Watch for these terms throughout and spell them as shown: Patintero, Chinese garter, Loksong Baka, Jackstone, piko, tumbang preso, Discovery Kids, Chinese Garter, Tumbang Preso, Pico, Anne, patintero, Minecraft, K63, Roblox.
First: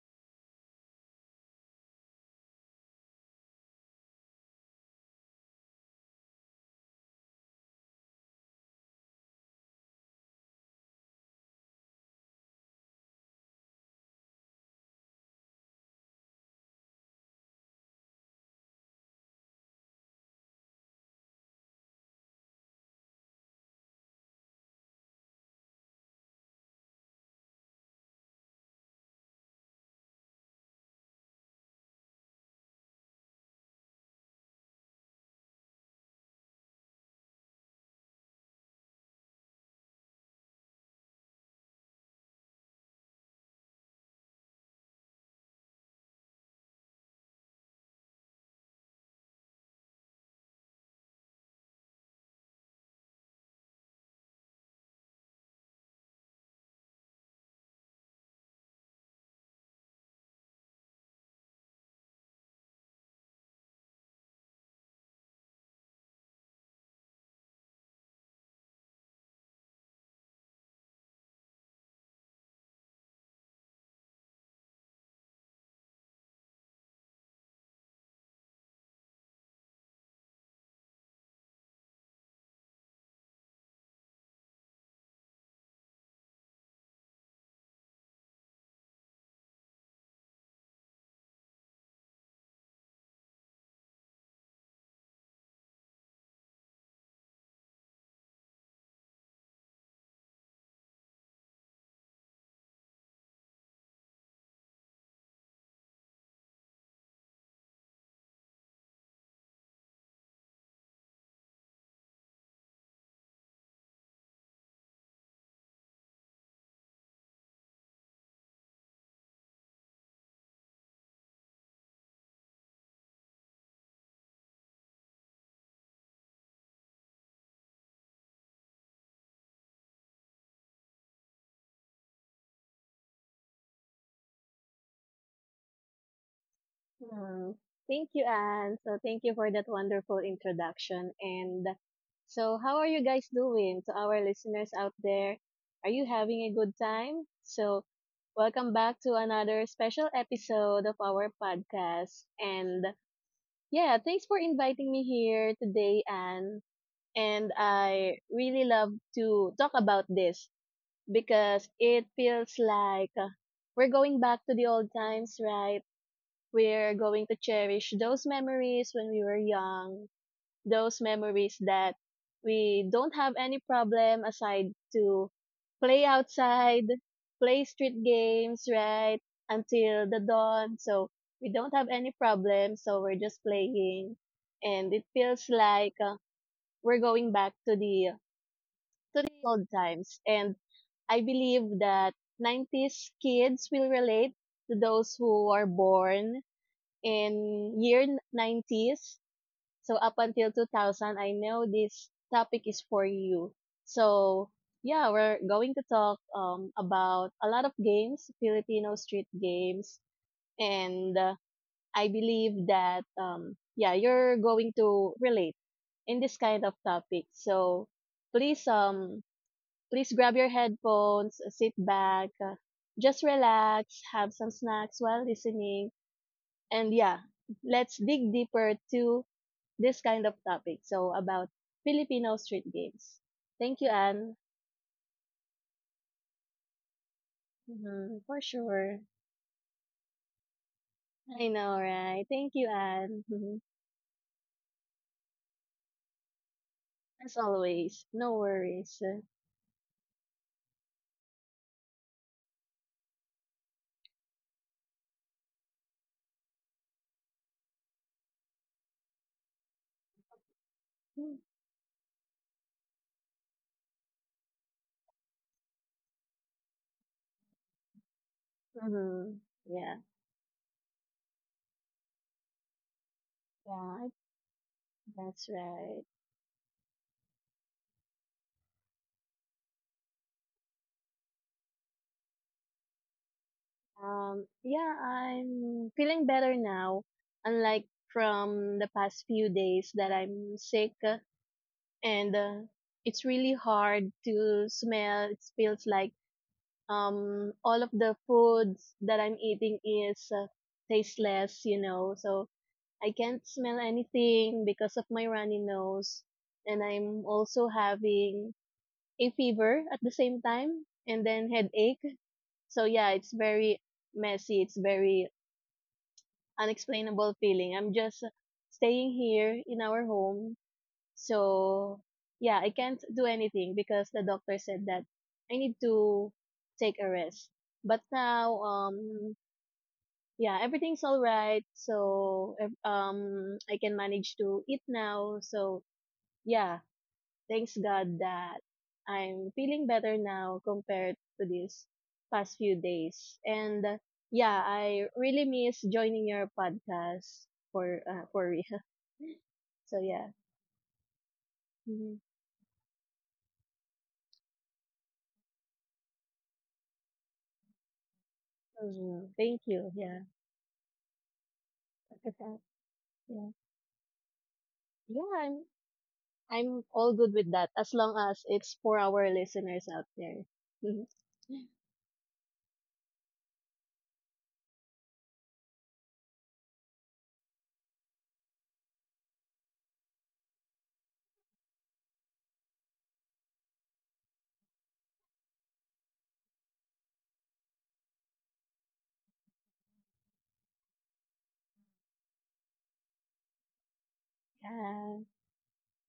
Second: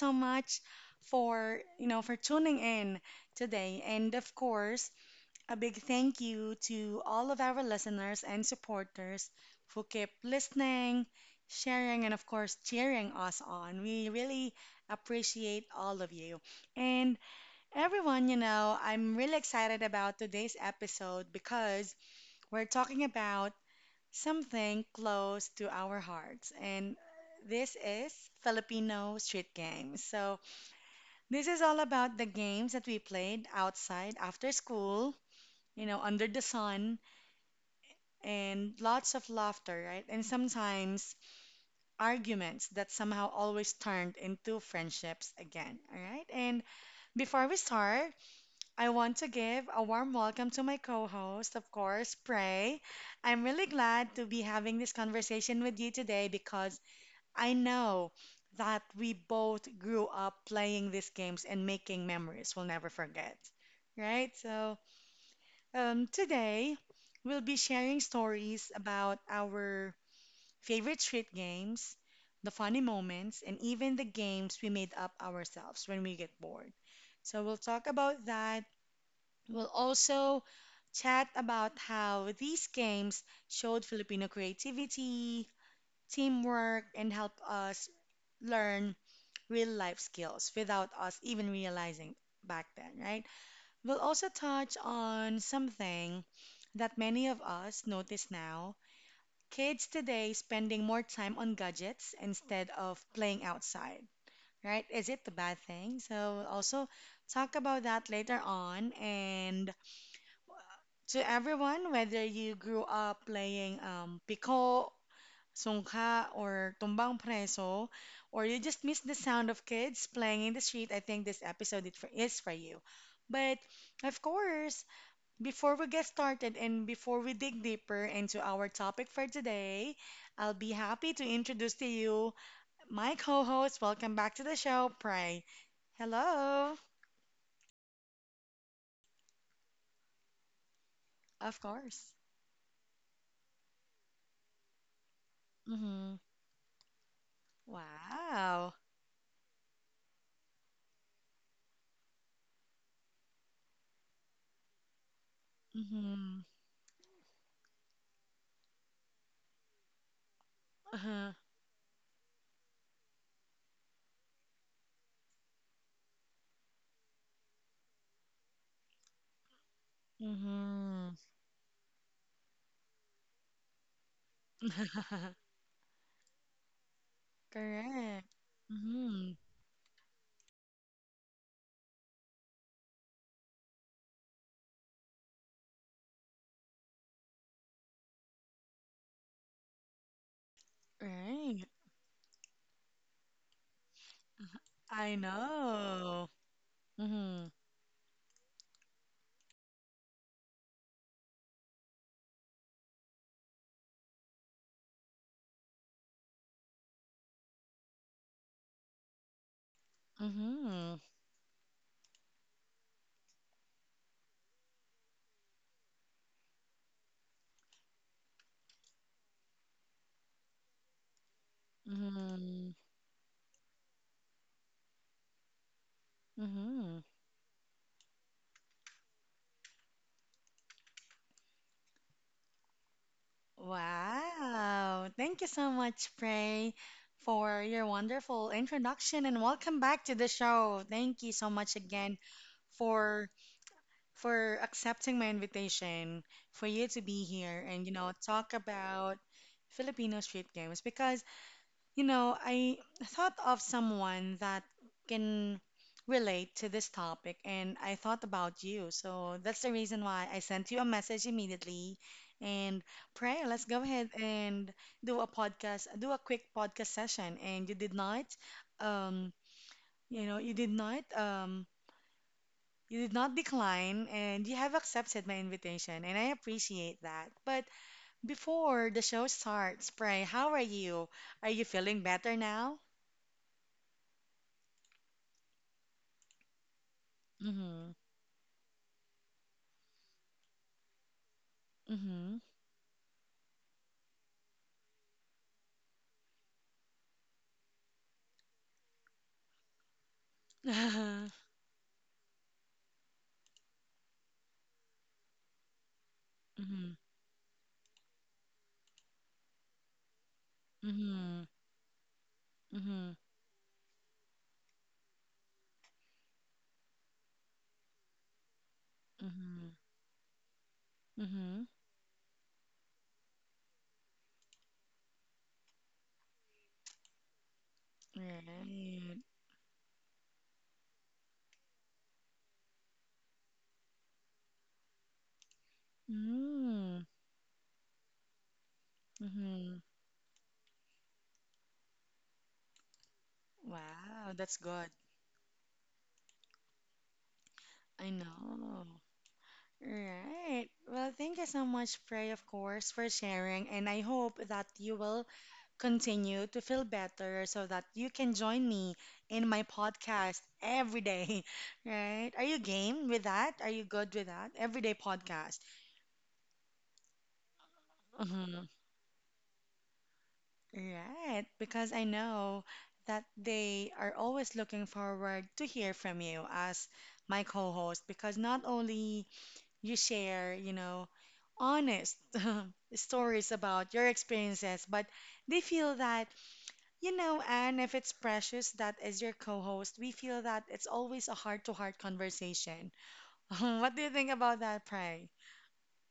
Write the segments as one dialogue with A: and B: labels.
A: so much for, for tuning in today. And of course, a big thank you to all of our listeners and supporters who keep listening, sharing, and of course, cheering us on. We really appreciate all of you. And everyone, I'm really excited about today's episode because we're talking about something close to our hearts, and this is Filipino street games. So, this is all about the games that we played outside after school, under the sun, and lots of laughter, right? And sometimes arguments that somehow always turned into friendships again, all right? And before we start, I want to give a warm welcome to my co host, of course, Prey. I'm really glad to be having this conversation with you today because I know that we both grew up playing these games and making memories we'll never forget, right? So, today we'll be sharing stories about our favorite street games, the funny moments, and even the games we made up ourselves when we get bored. So, we'll talk about that. We'll also chat about how these games showed Filipino creativity, teamwork, and help us learn real life skills without us even realizing back then, right? We'll also touch on something that many of us notice now. Kids today spending more time on gadgets instead of playing outside, right? Is it a bad thing? So we'll also talk about that later on. And to everyone, whether you grew up playing Pico sungka or tumbang preso, or you just miss the sound of kids playing in the street, I think this episode is is for you. But of course, before we get started and before we dig deeper into our topic for today, I'll be happy to introduce to you my co host. Welcome back to the show, Pray. Hello.
B: Hmm. Thank you, Anne. So thank you for that wonderful introduction.
A: Of
B: And
A: course.
B: so how are you guys doing to our listeners out there? Are you
A: Mm-hmm.
B: having a good time? So welcome
A: Wow.
B: back to another special episode of our podcast. And yeah, thanks for inviting me here today,
A: Mm-hmm.
B: Anne. And I really love to talk about this
A: Uh-huh.
B: because it feels like we're going back to the old times, right? We're going to cherish those memories when we were young, those
A: Mm-hmm.
B: memories that we don't have any problem aside to play outside, play street
A: Correct.
B: games, right? Until the dawn. So we don't have any problem. So we're just playing. And it feels like we're going back to the old times. And I
A: Right.
B: believe that 90s kids will relate to
A: I
B: those who are
A: know.
B: born in
A: Mm-hmm.
B: year 90s. So up until 2000, I know this topic is for you. So yeah, we're going to talk about a lot of games, Filipino street games,
A: Mm-hmm.
B: and I believe that yeah, you're going to relate in this kind of topic. So please um please grab your headphones, sit back,
A: Mm-hmm.
B: just relax, have some snacks while listening.
A: Mm-hmm.
B: And yeah, let's dig deeper to this kind of topic. So about Filipino street games. Thank you, Anne.
A: Wow. Thank you so much, Prey, for your
B: Mm-hmm, for
A: wonderful
B: sure.
A: introduction and welcome back to the show. Thank you so
B: I
A: much
B: know,
A: again
B: right? Thank you,
A: for
B: Anne. Mhm.
A: for accepting my invitation for you to be
B: As
A: here and
B: always, no
A: talk
B: worries.
A: about Filipino street games because I thought of someone that can relate to this topic, and I thought about you. So that's the reason why I sent you a message
B: Mm-hmm.
A: immediately. And pray, let's go ahead and do a podcast, do a quick podcast session. And you did not, um,
B: Yeah, yeah,
A: you did not, you did not decline, and you have accepted my
B: that's
A: invitation,
B: right.
A: and I appreciate that. But before the show starts, pray, how are you? Are you feeling better now?
B: Yeah, I'm feeling better now. Unlike
A: Hmm.
B: from the past few days that I'm sick, and
A: Mhm.
B: it's really hard to smell. It feels like all of the foods that I'm eating is
A: Mhm.
B: tasteless. So I can't smell anything because of my runny nose, and I'm also having a fever at the same time, and
A: Mhm.
B: then headache. So yeah,
A: Mhm.
B: it's very messy. It's very unexplainable feeling. I'm just staying here
A: Mhm.
B: in our home.
A: Mhm.
B: So yeah, I can't do anything because the doctor said that I need to take a rest. But now,
A: Right.
B: yeah, everything's all right. So I can manage to eat now. So yeah,
A: Mm.
B: thanks God that I'm
A: Mhm.
B: feeling better now compared to these past few days. And
A: Wow, that's
B: yeah,
A: good.
B: I really miss joining your podcast for
A: I
B: uh, for real.
A: know.
B: So yeah.
A: Right. Well, thank you so much,
B: Mhm.
A: Prey, of course, for sharing, and I hope that you will continue to feel better so that you can join me
B: Mhm.
A: in
B: Thank
A: my
B: you. Yeah.
A: podcast every day, right?
B: Is
A: Are you game with
B: Yeah,
A: that? Are you good with that? Everyday
B: yeah,
A: podcast.
B: I'm all good with that as long as it's for our listeners out there.
A: Right, because I know that they are always looking forward to hear from you as my co-host because not only you share, honest stories about your experiences, but they feel that, and if it's precious that is your co-host, we feel that it's always a heart-to-heart conversation. What do you think about that,
B: Yeah,
A: Pray?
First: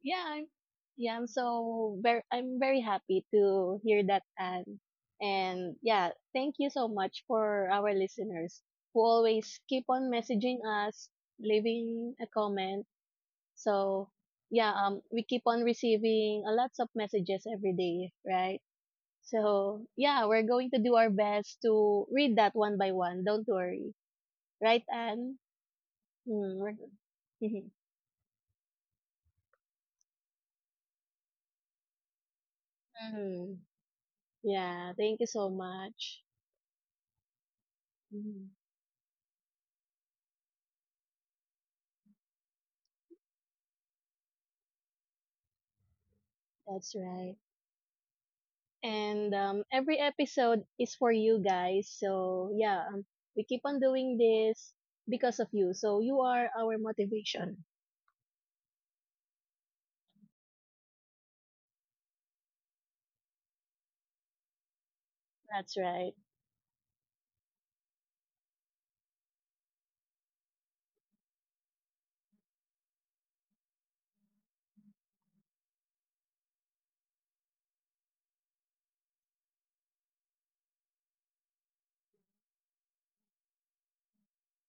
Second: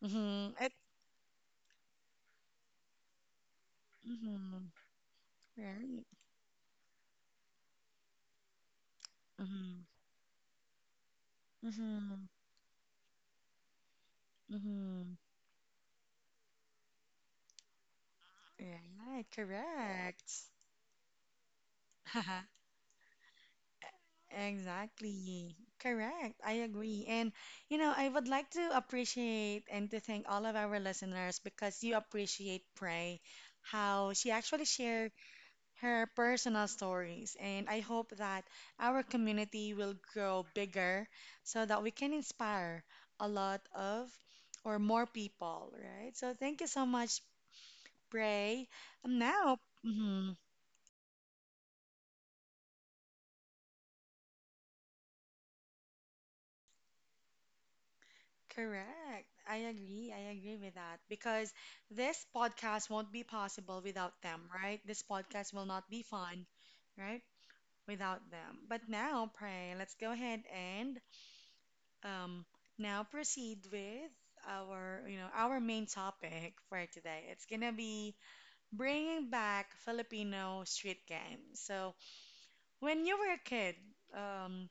B: yeah, I'm
A: Mm-hmm. It,
B: yeah, I'm so very I'm very happy to hear that,
A: mm-hmm.
B: Anne. And
A: Right.
B: yeah, thank you so much for our listeners who always
A: Mm-hmm.
B: keep on messaging us, leaving
A: Mm-hmm.
B: a comment. So yeah,
A: Mm-hmm.
B: we keep on receiving a lots of messages every day, right?
A: Right,
B: So, yeah,
A: correct.
B: we're going to do our best to read that one by one. Don't worry. Right, Anne?
A: Exactly. Correct. I
B: Hmm.
A: agree. And, I would like to appreciate and to thank all of our listeners because you appreciate Pray,
B: Mhm.
A: how she actually
B: Yeah,
A: shared
B: thank you so
A: her
B: much.
A: personal stories. And I hope that
B: Mhm.
A: our community will grow bigger so that we can inspire a lot of or more people, right? So thank you so
B: That's
A: much,
B: right.
A: Pray.
B: And
A: Now,
B: every
A: mm-hmm.
B: episode is for you guys. So, yeah, we keep on doing this because of you. So, you are our motivation.
A: Correct. I agree. I agree with that because this podcast won't be possible without them, right? This podcast will
B: That's
A: not be
B: right.
A: fun, right? Without them. But now, pray, let's go ahead and um now proceed with our, our main topic for today. It's gonna be bringing back Filipino street games. So, when you were a kid, um,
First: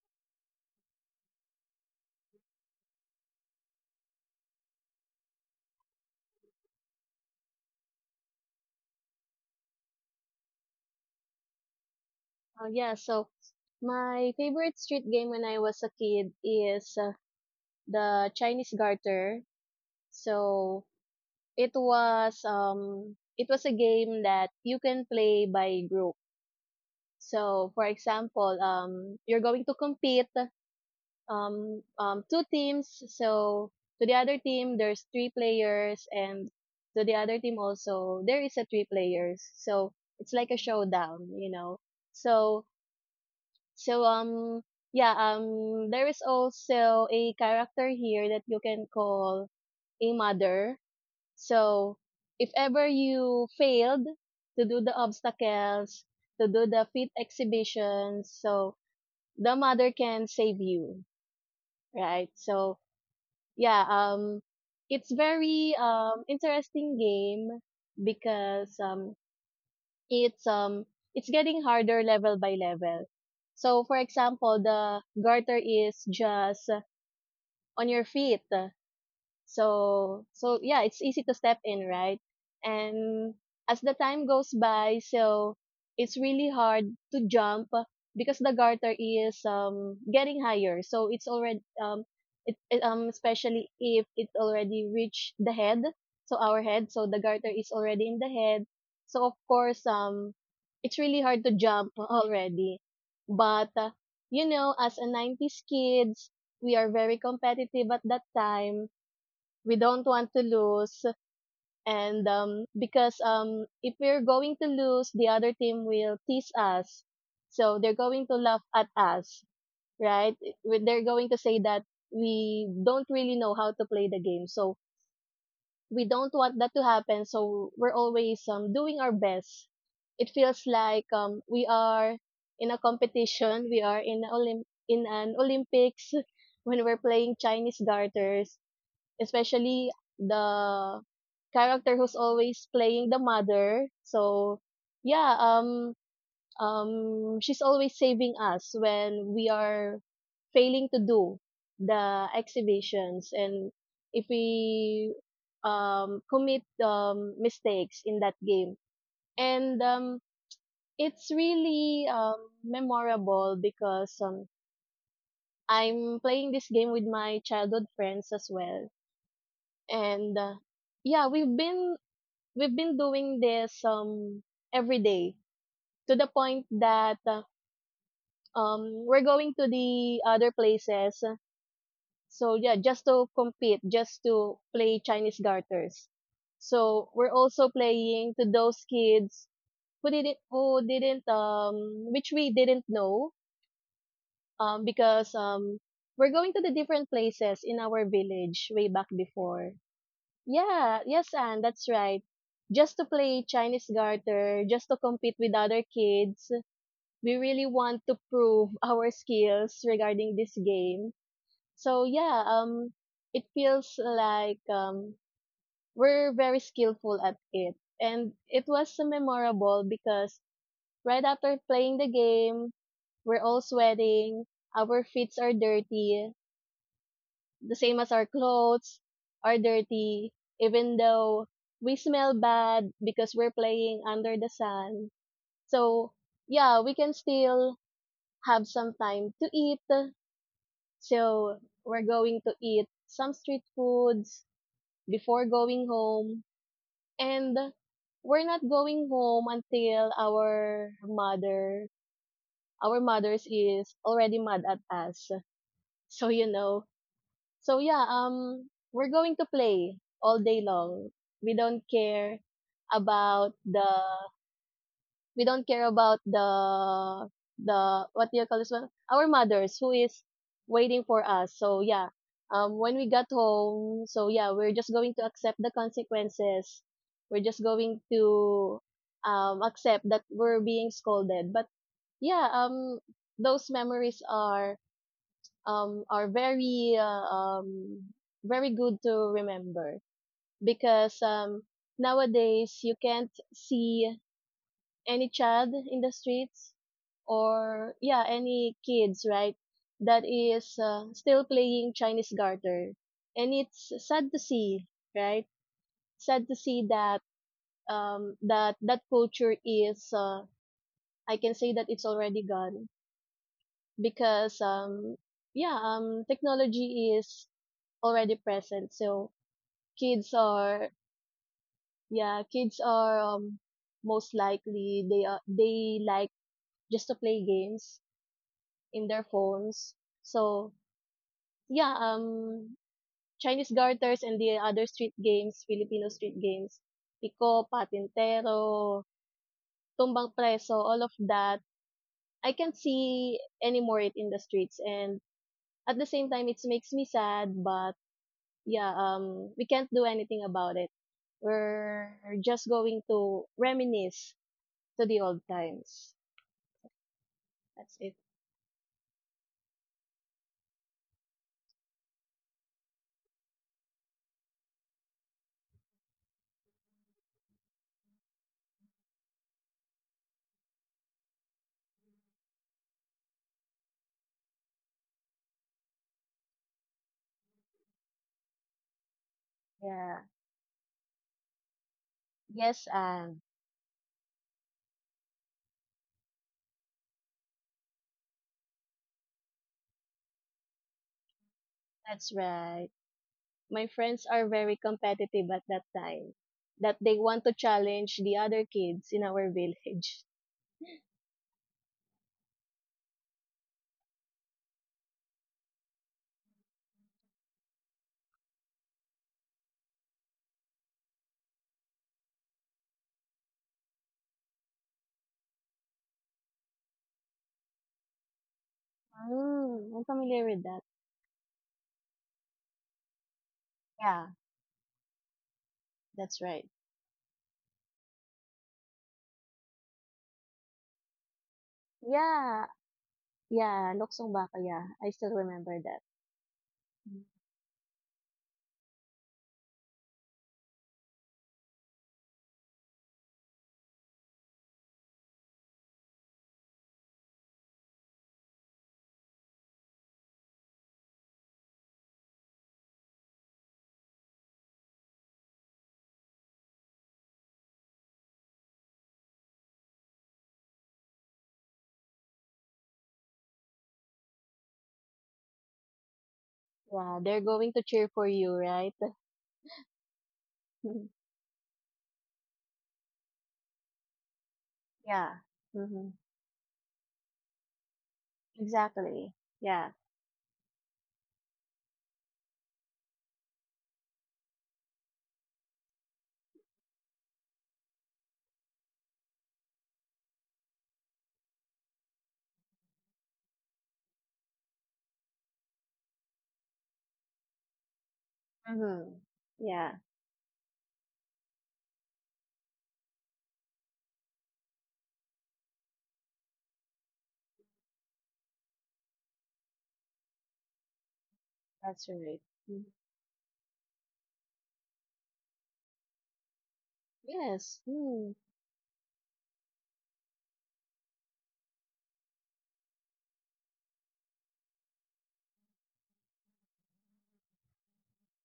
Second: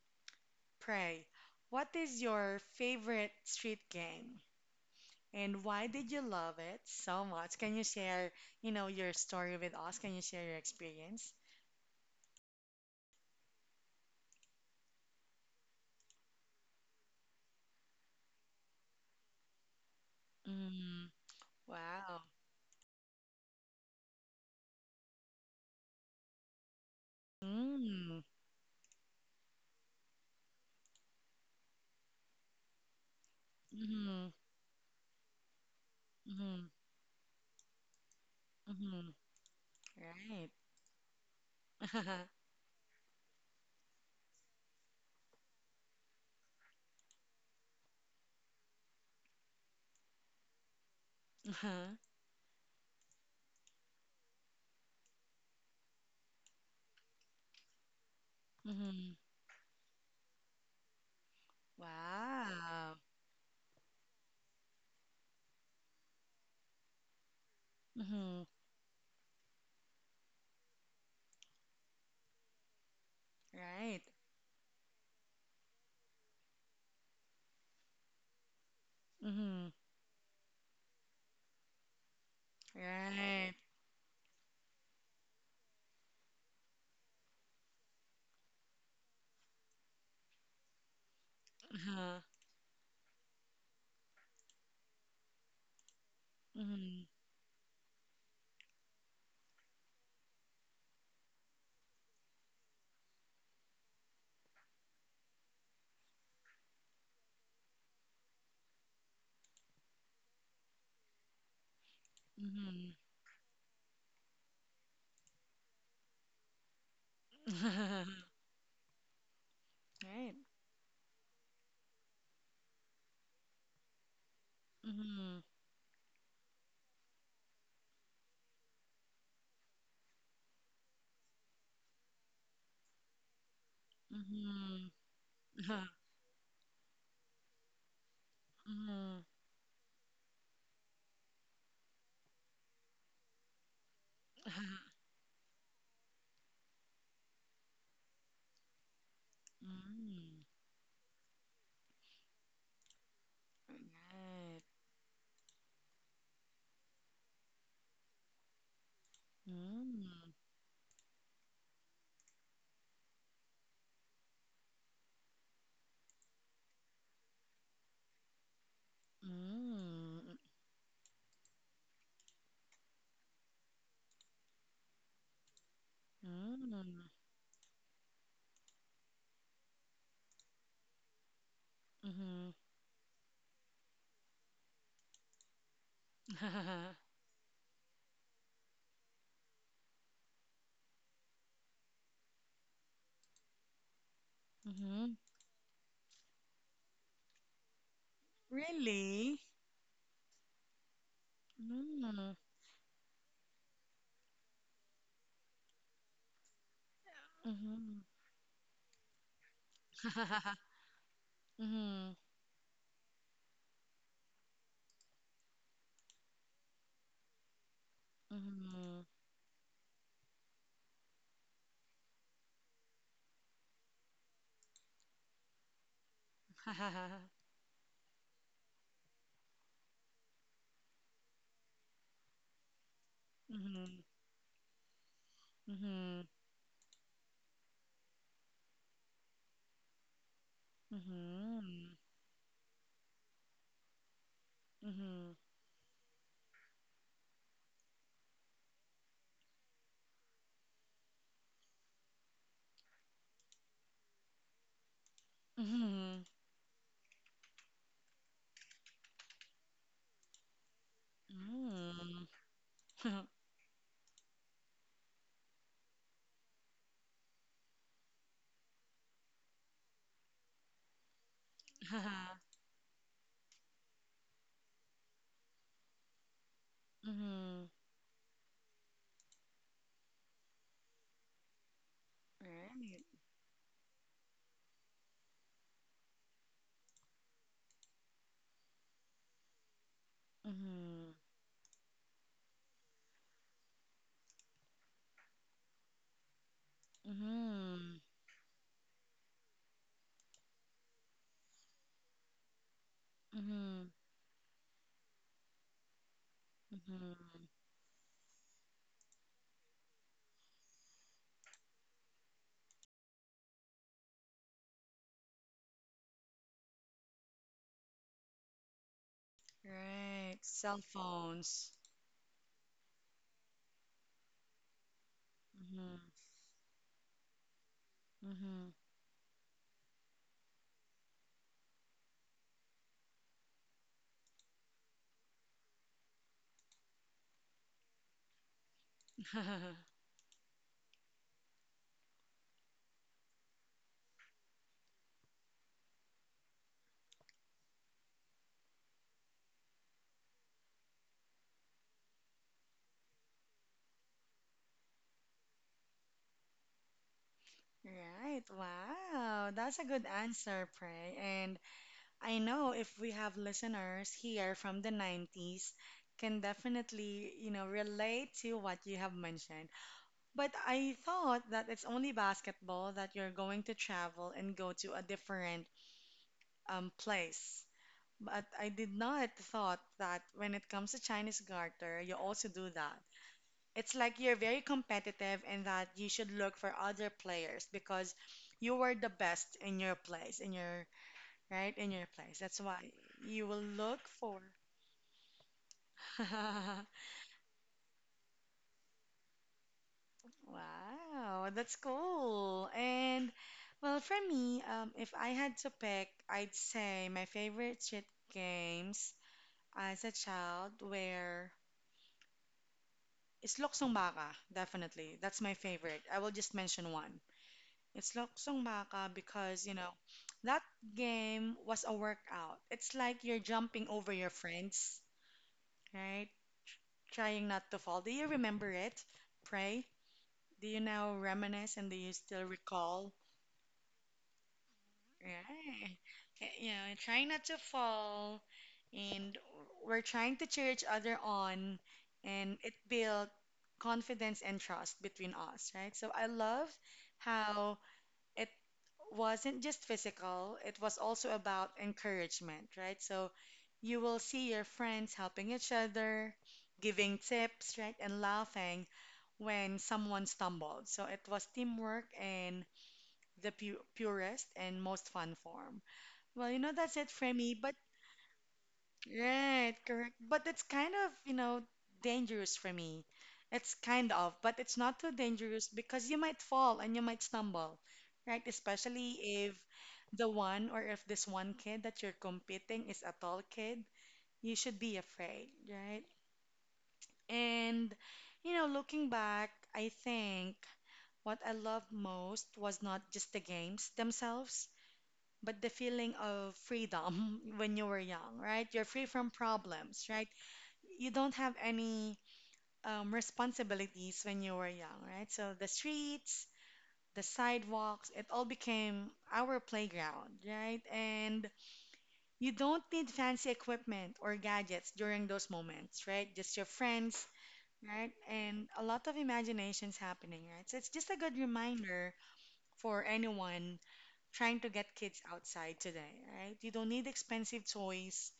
A: pray, what is your favorite street game? And why did you love it so much? Can you share, your story with us? Can you share your experience?
B: Oh, yeah, so my favorite street game when I was a kid is the Chinese garter. So,
A: Mm,
B: it
A: wow.
B: was um it was a game that you can play by group. So for
A: Mm,
B: example, you're going to compete two teams. So to the
A: mm-hmm,
B: other team there's three players, and
A: mm-hmm,
B: to the other team also there is a three
A: mm-hmm.
B: players. So it's
A: Right.
B: like a showdown. So so, yeah, there is also a character here that you can call a mother.
A: Uh-huh.
B: So, if ever you failed to do the obstacles, to do the fit exhibitions, so
A: Mm-hmm.
B: the mother can save you, right? So,
A: Wow.
B: yeah, it's very interesting game
A: Mm-hmm.
B: because it's um it's getting harder level by level. So, for
A: Right.
B: example, the garter is just on your feet.
A: Mm-hmm.
B: So, yeah, it's easy to step in, right? And
A: Right.
B: as the time goes by, so it's really hard to jump because the garter is getting higher. So it's already
A: Uh-huh.
B: it, it especially if it already reached the head, so our head,
A: Mm-hmm.
B: so the garter is already in the head. So of course it's really hard to jump already. But as a 90s kids, we are very competitive at that time. We don't want to lose, and
A: Mm-hmm.
B: because if we're going to lose, the other team will tease us, so they're going to laugh at us,
A: Right.
B: right? When they're going to say that we don't really know how to play the game, so
A: Mm-hmm.
B: we don't want that to happen, so we're always doing our best. It feels like we are in a competition. We are in
A: Mm-hmm.
B: in an
A: Uh-huh.
B: Olympics when we're playing Chinese garters,
A: Mm-hmm.
B: especially the character who's always playing the mother. So yeah, she's always saving us when we are
A: Mm.
B: failing to do the exhibitions and if
A: Right.
B: we commit mistakes in that game. And
A: Mm.
B: it's really memorable because I'm playing this game with my childhood friends as well.
A: Mm,
B: And yeah, we've been doing this every day, to the point
A: mm,
B: that we're going to the other places,
A: mhm.
B: so yeah, just to compete, just to play Chinese garters. So we're also playing to those kids who didn't which we didn't know,
A: Mhm.
B: because we're going to the different places in our village way back
A: Really?
B: before. Yeah, yes, and that's right.
A: Mm,
B: Just to play Chinese garter, just to compete with other kids, we really want
A: mhm.
B: to prove our skills regarding this game. So
A: Mhm,
B: yeah, it feels like we're very skillful at it, and it was
A: mhm.
B: memorable because right after playing the game, we're all sweating, our feet are dirty, the same as our clothes are dirty, even though we smell bad because we're playing
A: Mhm,
B: under the sun. So,
A: mhm,
B: yeah, we can still have some time to eat. So, we're going to eat some street foods
A: mhm, mhm,
B: before going home. And we're not going home until our mother, our mothers is already mad at us. So,
A: mhm.
B: so yeah, we're going to play all day long. We don't
A: Mm.
B: care about the, we don't care about the what do you call this one? Our mothers who is waiting for us. So yeah, when we got home, so yeah, we're just going to accept the consequences. We're just
A: Mhm,
B: going to accept that we're being scolded. But yeah,
A: Right.
B: those memories are very good to remember because,
A: Mhm,
B: nowadays you can't see any child in the streets, or
A: mhm,
B: yeah, any kids, right, that is still playing Chinese garter, and it's
A: mhm,
B: sad to see, right, sad to see
A: mhm,
B: that, that culture is, I can say that it's already gone, because yeah technology is already present. So kids
A: Right. Cell
B: are
A: phones.
B: yeah, kids are most likely they like just to play games
A: Mhm, mhm.
B: in their phones. So yeah, Chinese garters and the other street games, Filipino street games, piko, patintero, tumbang preso, all of that. I can't see anymore it in the streets, and at the same time it makes me sad, but yeah, we can't do anything about it. We're just going to reminisce to the old times. That's it.
A: Right. Wow. That's a good answer, Prey. And I know if we have listeners here from the 90s can definitely, relate to what you have mentioned. But I thought that it's only basketball that you're going to travel and go to a different place. But I did not thought
B: Yeah.
A: that when it comes to Chinese garter, you also do
B: Yes.
A: that. It's like you're very competitive and that you should look for other players because you were the best in your place in your right in your
B: That's
A: place that's why
B: right.
A: you will
B: My
A: look
B: friends
A: for.
B: are very competitive at that time, that they want to challenge the other kids in our village.
A: Wow, that's cool. And well for me, if I had to pick I'd say my favorite street games as a child were it's Loksong Baka, definitely. That's my favorite. I will just mention one. It's Loksong Baka because,
B: Mm, I'm familiar with
A: that
B: that.
A: game was a workout. It's like you're jumping over
B: Yeah,
A: your friends, right?
B: that's right.
A: Trying not to fall. Do you remember it? Pray? Do you now reminisce and do you still
B: Yeah,
A: recall?
B: yeah, Loksong Baka, yeah. I still remember that.
A: Right. Okay.
B: Mhm.
A: Trying not to fall, and we're trying to cheer each other on, and it built confidence and trust between us, right? So I love how it wasn't just physical, it was also about encouragement, right? So you will see your friends helping each other, giving tips, right, and laughing when someone stumbled. So it was teamwork in the pu purest and most fun form. Well, that's it
B: Yeah,
A: for
B: they're
A: me,
B: going
A: but
B: to cheer for you, right?
A: Right, correct. But it's kind of, dangerous for me. It's kind of, but it's not too
B: Yeah.
A: dangerous
B: Hmm.
A: because you might fall and you might stumble, right?
B: Exactly.
A: Especially if
B: Yeah.
A: the one or if this one kid that you're competing is a tall kid, you should be afraid, right? And, looking back, I think what I loved most was not just the games themselves, but the feeling of freedom when you were young, right? You're free
B: Hmm.
A: from
B: Yeah.
A: problems, right? You don't have any responsibilities when you were young, right? So the streets, the sidewalks, it all became our playground, right? And
B: That's right.
A: you
B: Mm.
A: don't need fancy equipment or gadgets during those moments, right? Just your friends,
B: Yes.
A: right?
B: Mm.
A: And a lot of imaginations happening, right? So it's just a good reminder for anyone trying to get kids outside today, right? You don't need expensive toys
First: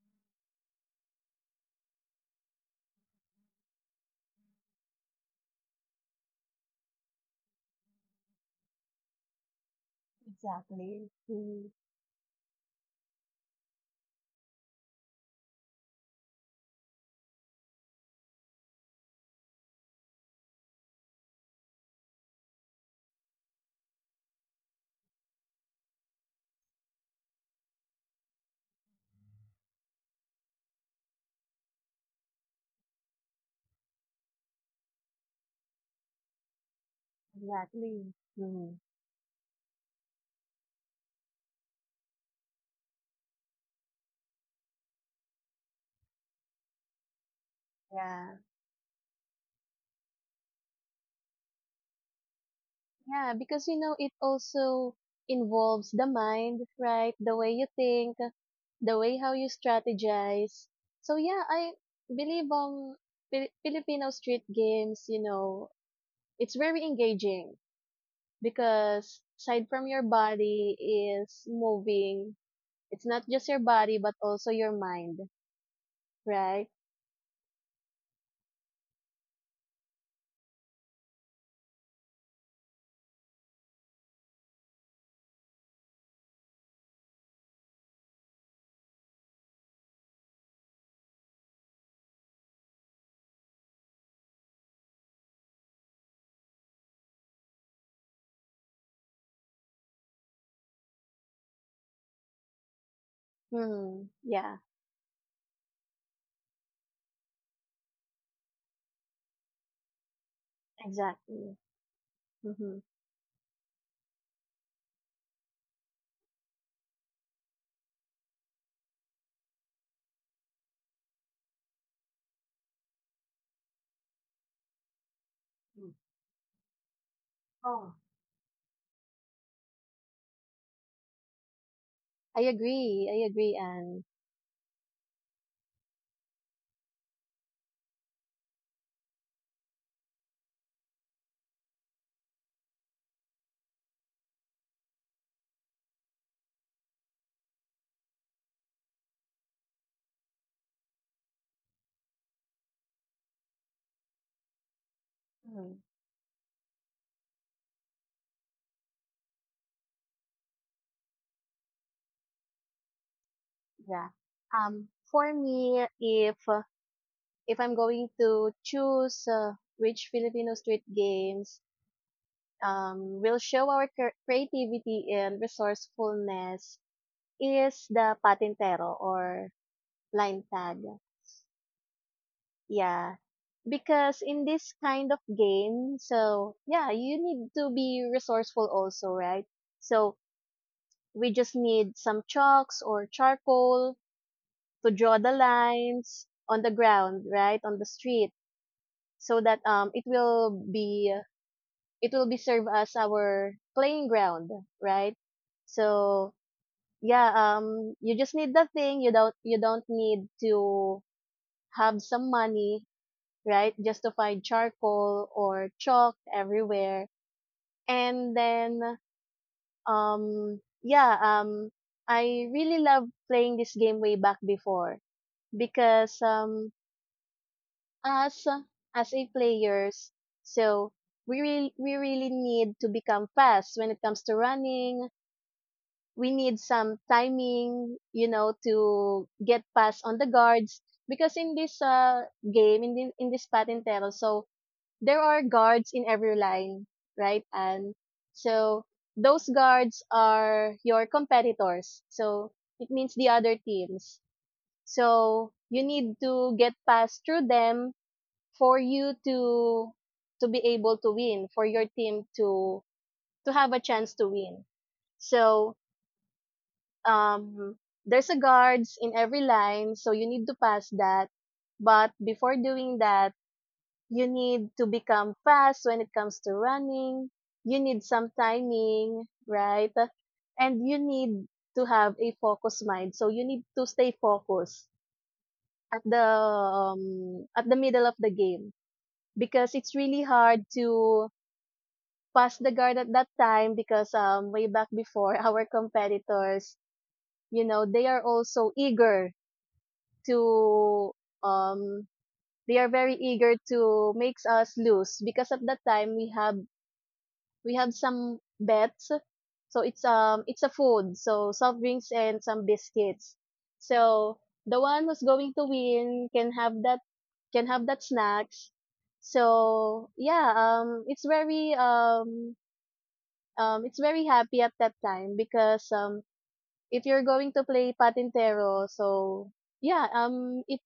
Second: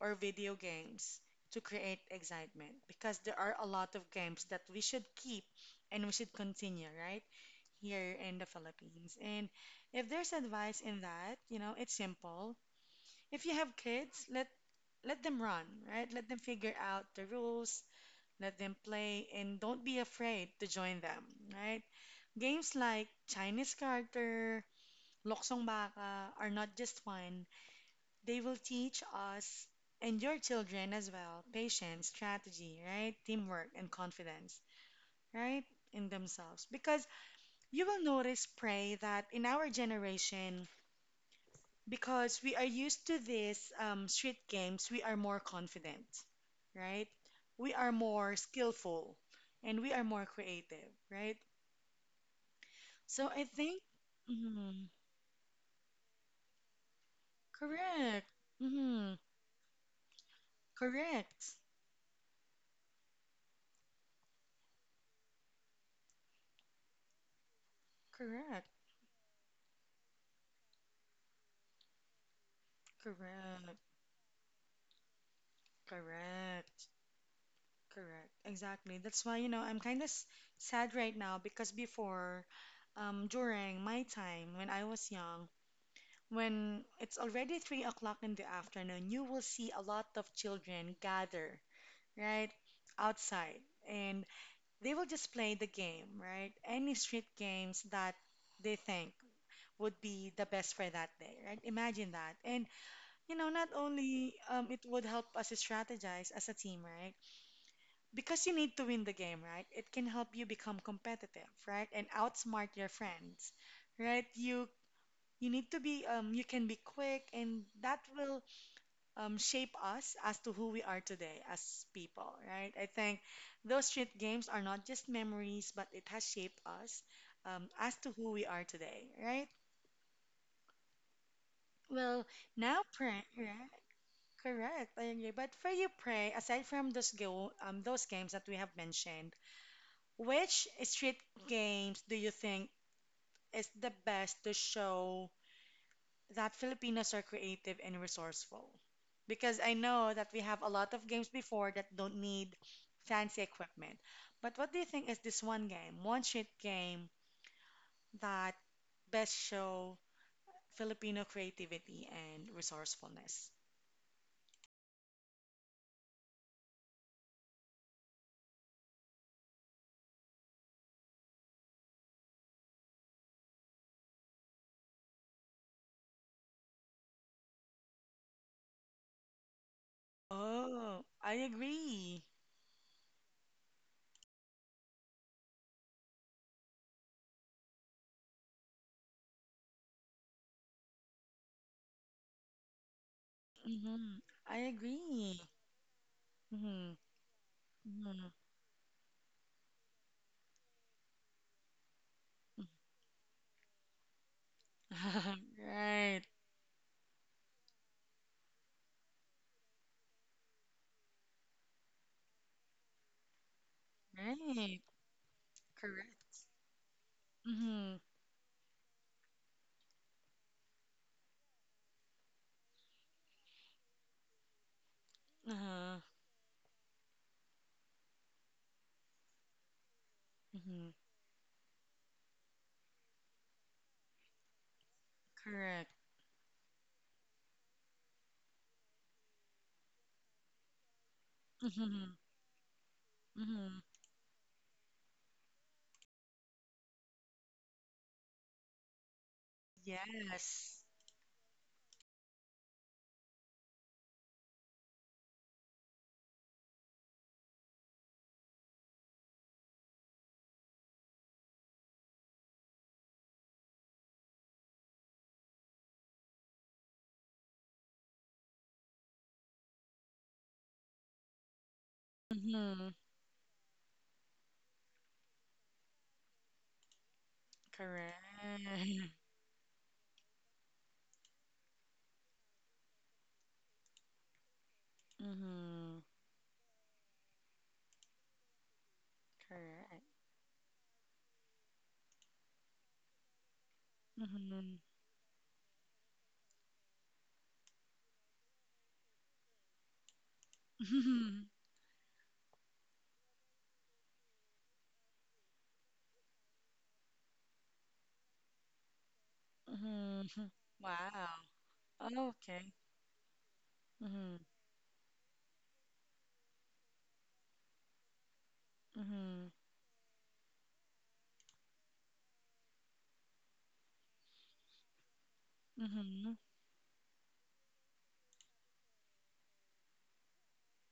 A: or video games to create excitement because there are a lot of games that we should keep and we should continue, right? Here in the Philippines. And if there's advice in
B: Exactly.
A: that,
B: Mm.
A: it's simple. If you have kids, let them run, right? Let them figure out the rules, let them play, and don't be afraid to join them, right? Games like Chinese character, Loksong Baka are not just fun, they will teach us and your children as well patience, strategy, right? Teamwork and confidence, right? In themselves. Because you will
B: Exactly.
A: notice,
B: Mm.
A: Pray, that in our generation, because we are used to these street games, we are more confident, right? We are more
B: Yeah.
A: skillful and we are more creative, right? So
B: Yeah,
A: I
B: because you
A: think,
B: know it
A: mhm,
B: also involves the mind, right? The way you think,
A: correct,
B: the
A: mhm,
B: way how you strategize. So yeah,
A: correct.
B: I believe Filipino street games, it's very engaging
A: Correct.
B: because aside from your body is moving, it's not just your
A: Correct,
B: body but also your mind, right?
A: correct, correct. Exactly. That's why, I'm kind of sad right now because before, during my time when I was young, when it's already 3 o'clock in the afternoon, you will see a lot of children gather, right, outside, and they will just play the game, right? Any street games that they think would be the best for that day, right? Imagine that. And not
B: Hmm.
A: only
B: Yeah,
A: it would help us strategize as a team, right? Because you need to win the game, right? It can help you become competitive,
B: exactly.
A: right? And outsmart
B: Mm-hmm.
A: your friends, right? You need to be you can be quick and that will shape us as to who we are today as people, right? I think those street games are not just memories, but it has shaped us as to who we are today, right? Well,
B: I
A: now
B: agree.
A: pray,
B: I agree,
A: right?
B: Anne.
A: Correct, I agree. But for you, pray, aside from those games that we have mentioned, which street games do you think is the best to show that Filipinos are creative and resourceful? Because I know that we have a lot of games before that don't need fancy equipment. But what do you think is this one
B: Hmm.
A: game, one street game that best show Filipino creativity and resourcefulness?
B: Yeah. For me, if I'm going to choose which Filipino street games will show our creativity and resourcefulness is the patintero or line tag.
A: Oh, I agree.
B: Yeah, because in this kind of game, so yeah, you need to be resourceful also, right? So we just need some chalks or charcoal
A: Hmm. I
B: to draw the
A: agree.
B: lines on the
A: Hmm.
B: ground, right, on the
A: Hmm.
B: street, so that it will be serve as our playing ground, right.
A: Right,
B: So yeah, you just need the thing, you don't need to have some money, right, just to find
A: right.
B: charcoal or chalk
A: Correct.
B: everywhere.
A: Mm-hmm.
B: And then um yeah um I really love playing this game way back before
A: Uh-huh.
B: because us as a players.
A: Mm-hmm.
B: So we really need to become fast when it comes to running.
A: Correct.
B: We need some timing, to get past on the guards because in this
A: Mm-hmm.
B: game, in this
A: Mm-hmm.
B: Patintero, so there are guards in every line, right? And so those guards are
A: Yes.
B: your competitors. So it means the other teams. So you need to get past through them for you to be able to win, for your team to have a chance to win. So um, there's a guards in every line, so you need to pass that. But before
A: Mm-hmm.
B: doing that, you need to become fast when it comes to running. You need
A: Correct.
B: some timing, right? And you need to have a focused mind. So you need to stay focused
A: Mm-hmm.
B: at the middle of the game because it's
A: Correct.
B: really hard to passed the guard at that time because way
A: Mm-hmm.
B: back before our competitors, they are also eager to,
A: Mm-hmm.
B: um they are very eager to makes us lose because at that time we have some bets. So it's
A: Mm-hmm.
B: um it's a food,
A: Wow.
B: so soft drinks and some
A: Okay.
B: biscuits.
A: Mm-hmm.
B: So the one who's going to win can have that snacks.
A: Mm-hmm.
B: So yeah, it's very happy at that time because
A: Mm-hmm.
B: if you're going to play patintero, so yeah, um, it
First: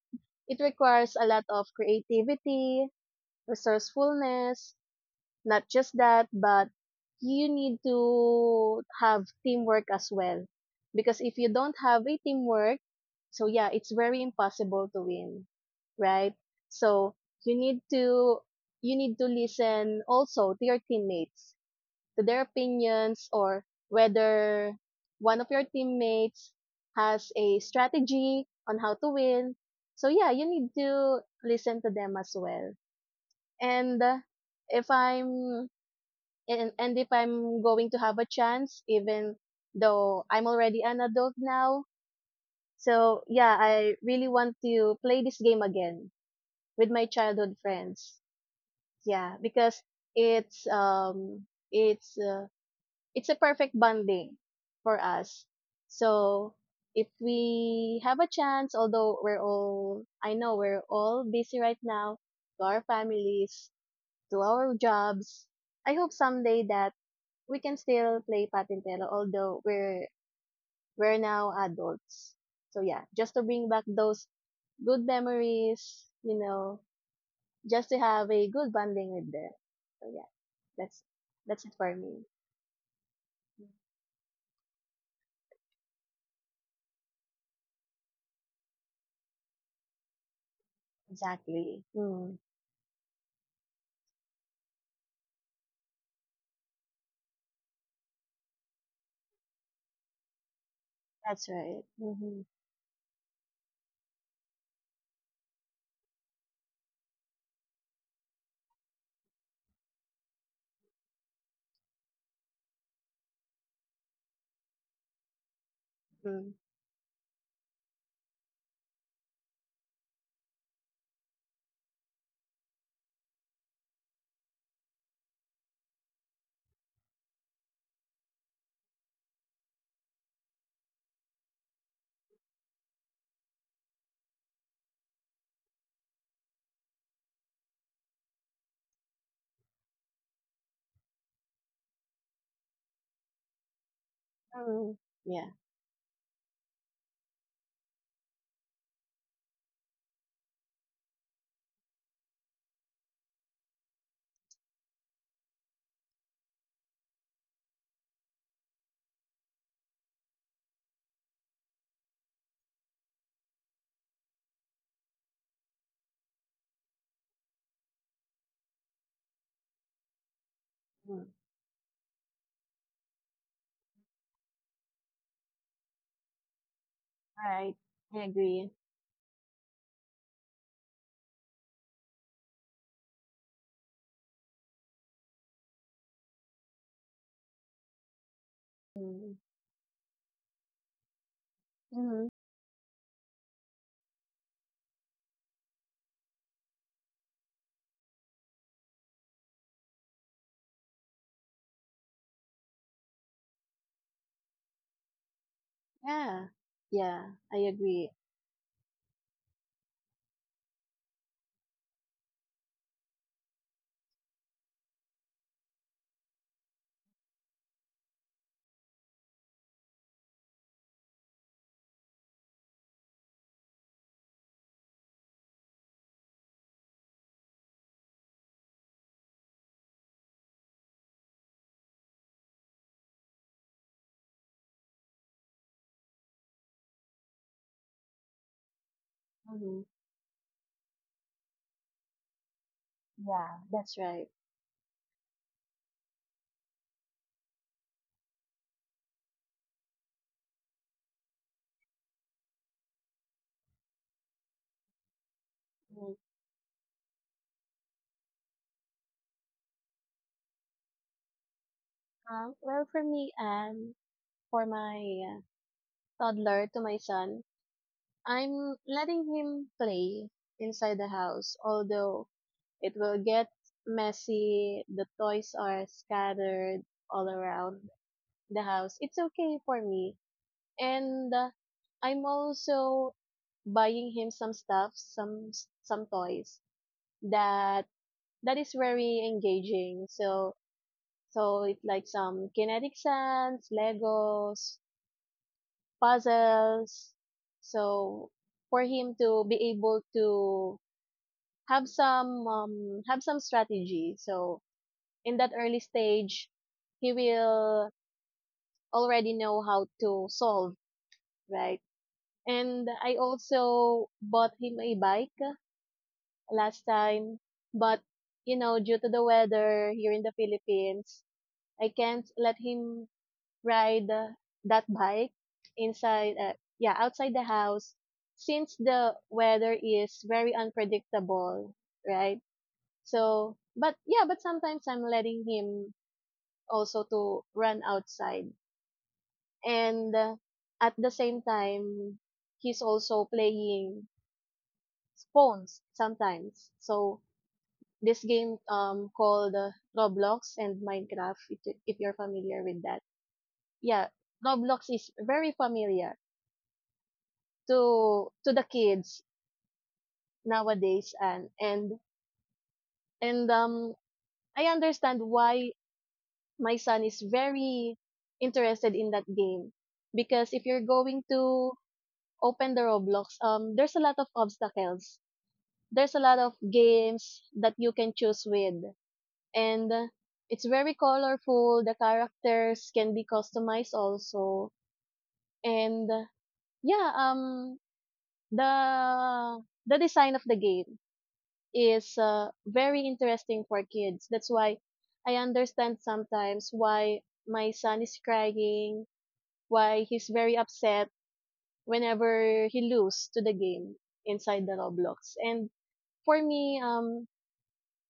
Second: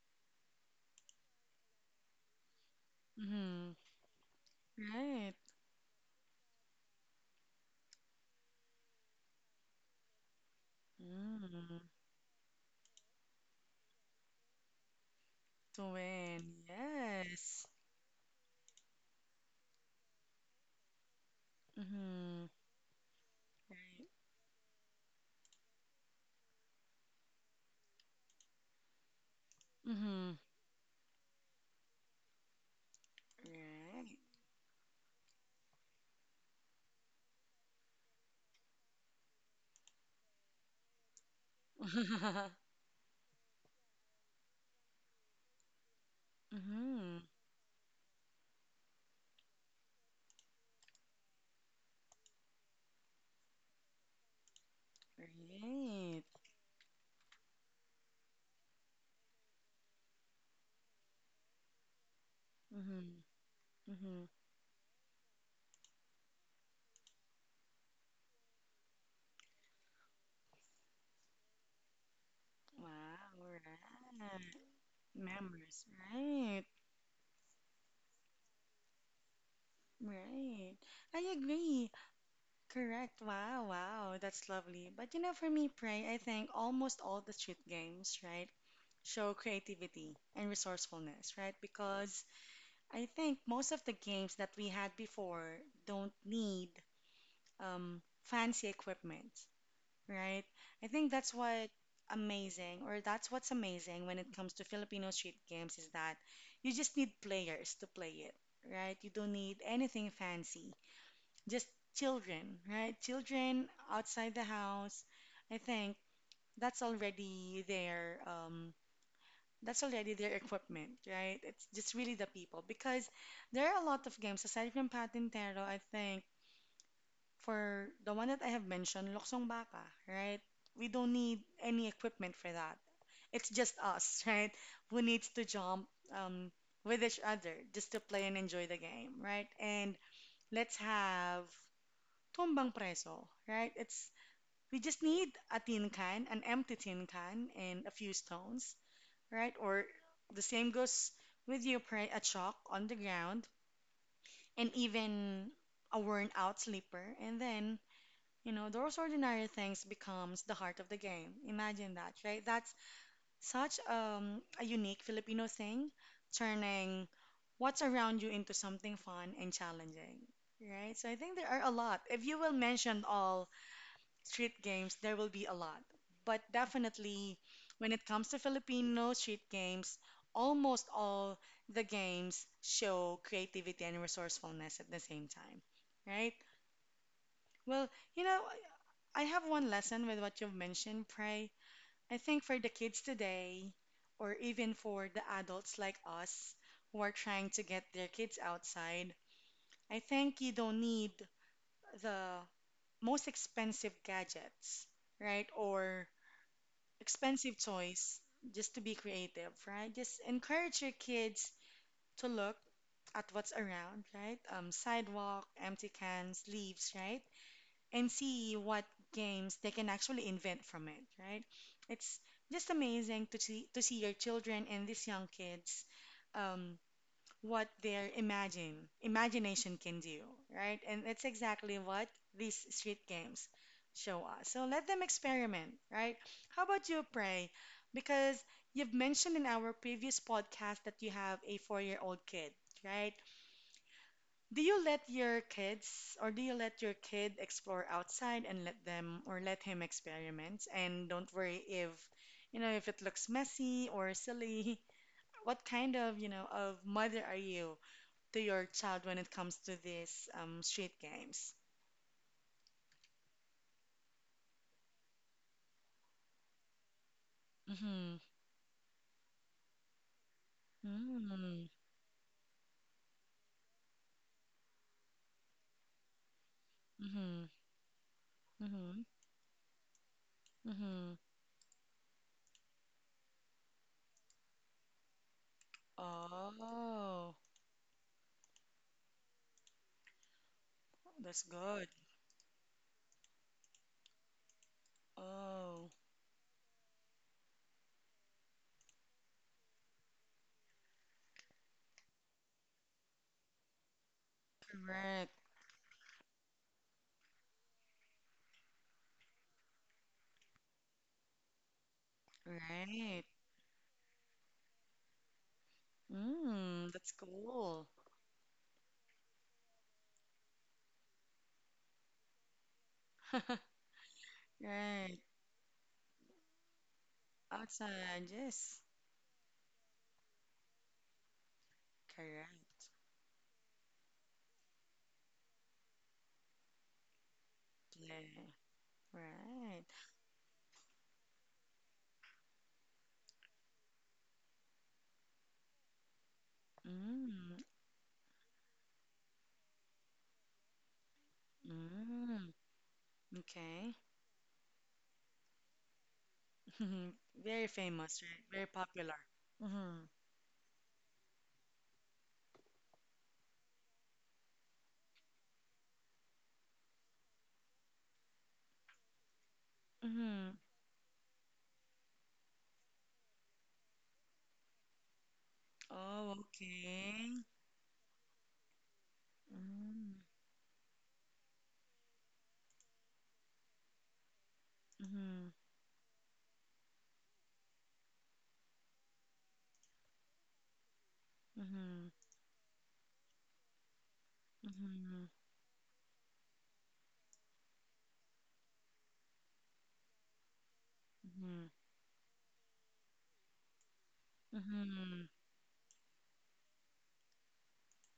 B: it requires a lot of creativity,
A: Mm-hmm.
B: resourcefulness.
A: Right.
B: Not just that, but you need to have teamwork as well, because if you don't
A: Mm-hmm.
B: have a teamwork, so yeah, it's very impossible to win,
A: To
B: right?
A: win.
B: So you
A: Yes.
B: need to you need to listen also to your teammates, to their
A: Mm-hmm.
B: opinions, or whether one of your teammates has a strategy on how to win.
A: Right.
B: So yeah,
A: Mm-hmm.
B: you need to listen to them as well. And if I'm if I'm going to have a chance, even though I'm already an adult now,
A: Right.
B: so yeah, I really want to play this game again with my
A: Mm-hmm.
B: childhood friends. Yeah, because it's um it's uh, it's a perfect bonding for us.
A: Right.
B: So if we have a chance, although we're all, I know we're all busy right now, to our
A: Mhm.
B: families,
A: Mhm.
B: to our jobs, I hope someday that we can still play Patintero, although we're now adults. So yeah, just to
A: Wow,
B: bring back those
A: right.
B: good
A: Memories,
B: memories, you
A: right?
B: know, just to have a good bonding with them. So yeah,
A: Right.
B: that's,
A: I
B: that's it
A: agree.
B: for me.
A: Correct. Wow, wow. That's lovely. But you know, for me, Pray, I think almost all the street games, right, show creativity and resourcefulness, right?
B: Exactly.
A: Because
B: Hmm.
A: I think most of the games that we had before don't need fancy equipment, right? I think that's
B: That's
A: what
B: right. Mhm.
A: amazing, or that's what's amazing when it comes to Filipino street games is that you just need players to play it, right? You don't need anything fancy, just children, right? Children outside the house. I think
B: Mm.
A: that's already their that's already their equipment, right? It's just really the people because there are a lot of games aside from Patintero. I think for the one that I have mentioned, Loksong Baka, right? We don't need any equipment for that. It's just us, right? Who needs to jump um, with each other just to play and enjoy the game, right? And let's have tumbang Preso, right? It's we
B: Mm.
A: just need
B: Yeah.
A: a tin can, an empty tin can, and a few stones, right? Or the same goes with your a chalk on the ground, and even a worn out slipper, and then you know, those ordinary things becomes the heart of the game. Imagine that, right? That's such a unique Filipino thing, turning what's around you into something fun and challenging, right? So I
B: Mm.
A: think there are a lot. If you will mention all street games, there will be a lot. But definitely,
B: All right.
A: when it
B: I
A: comes to
B: agree.
A: Filipino street games, almost all the games show creativity and resourcefulness at the same time, right? Well, you know, I
B: Mm.
A: have one lesson with what you've mentioned, Pray. I
B: Mhm.
A: think for the kids today, or even for the adults like us who are trying to get their kids outside, I think you don't need the most expensive gadgets, right? Or
B: Yeah. Yeah.
A: expensive
B: I
A: toys
B: agree.
A: just to be creative, right? Just encourage your kids to look at what's around, right? Sidewalk, empty cans, leaves, right? And see what games they can actually invent from it, right? It's just amazing to see your children and these young kids um, what their imagine imagination can do, right? And that's exactly what these street games show us. So let them experiment, right? How about you, Pray? Because you've mentioned in our
B: Mhm.
A: previous podcast that you have a four-year-old kid, right?
B: Yeah. That's right.
A: Do you let your kids, or do you let your kid explore outside and let them or let him experiment? And don't worry if, you know, if it looks messy or silly. What kind of,
B: Mm.
A: you know, of mother are you to your child when it comes to these street games?
B: Well, for me, for my toddler, to my son,
A: Mm-hmm.
B: I'm letting him play inside the house,
A: Mm-hmm.
B: although it will get messy. The toys are scattered all
A: Mm-hmm.
B: around the
A: Mm-hmm.
B: house. It's okay for me.
A: Mm-hmm.
B: And I'm also buying him some stuff, some toys
A: Oh,
B: that that is very engaging. So
A: that's
B: it's
A: good.
B: like some kinetic sands, Legos,
A: Oh,
B: puzzles. So for him to be able to have some strategy. So
A: correct.
B: in that early stage, he will already know how to solve, right? And I
A: Right.
B: also bought him a bike last
A: Mm, that's
B: time,
A: cool.
B: but due to the weather here in the Philippines, I can't let him ride that
A: Right.
B: bike inside uh, yeah, outside the house,
A: Outside, yes,
B: since the weather is very unpredictable, right?
A: correct.
B: So, but yeah, but sometimes I'm letting him also to run outside.
A: Play, right.
B: And at the same time, he's also playing phones sometimes. So
A: Mm,
B: this game called Roblox and Minecraft, if you're
A: mm,
B: familiar with that.
A: okay.
B: Yeah, Roblox is very familiar
A: Very famous,
B: to
A: right?
B: to
A: Very
B: the
A: popular.
B: kids
A: Mm-hmm.
B: nowadays, and I understand why my son is very interested in that game
A: Mm-hmm.
B: because if you're going to open the Roblox, there's a lot of obstacles. There's a
A: Oh,
B: lot of
A: okay.
B: games that you can choose with. And
A: Mm-hmm.
B: it's very colorful. The characters can be customized also,
A: Mm-hmm.
B: and yeah, the design of the game is very interesting for kids. That's why
A: Mm-hmm.
B: I understand sometimes why my son is crying, why he's very upset
A: Mm-hmm.
B: whenever he lose to the game
A: Mm-hmm.
B: inside the
A: Mm-hmm.
B: Roblox. And for me,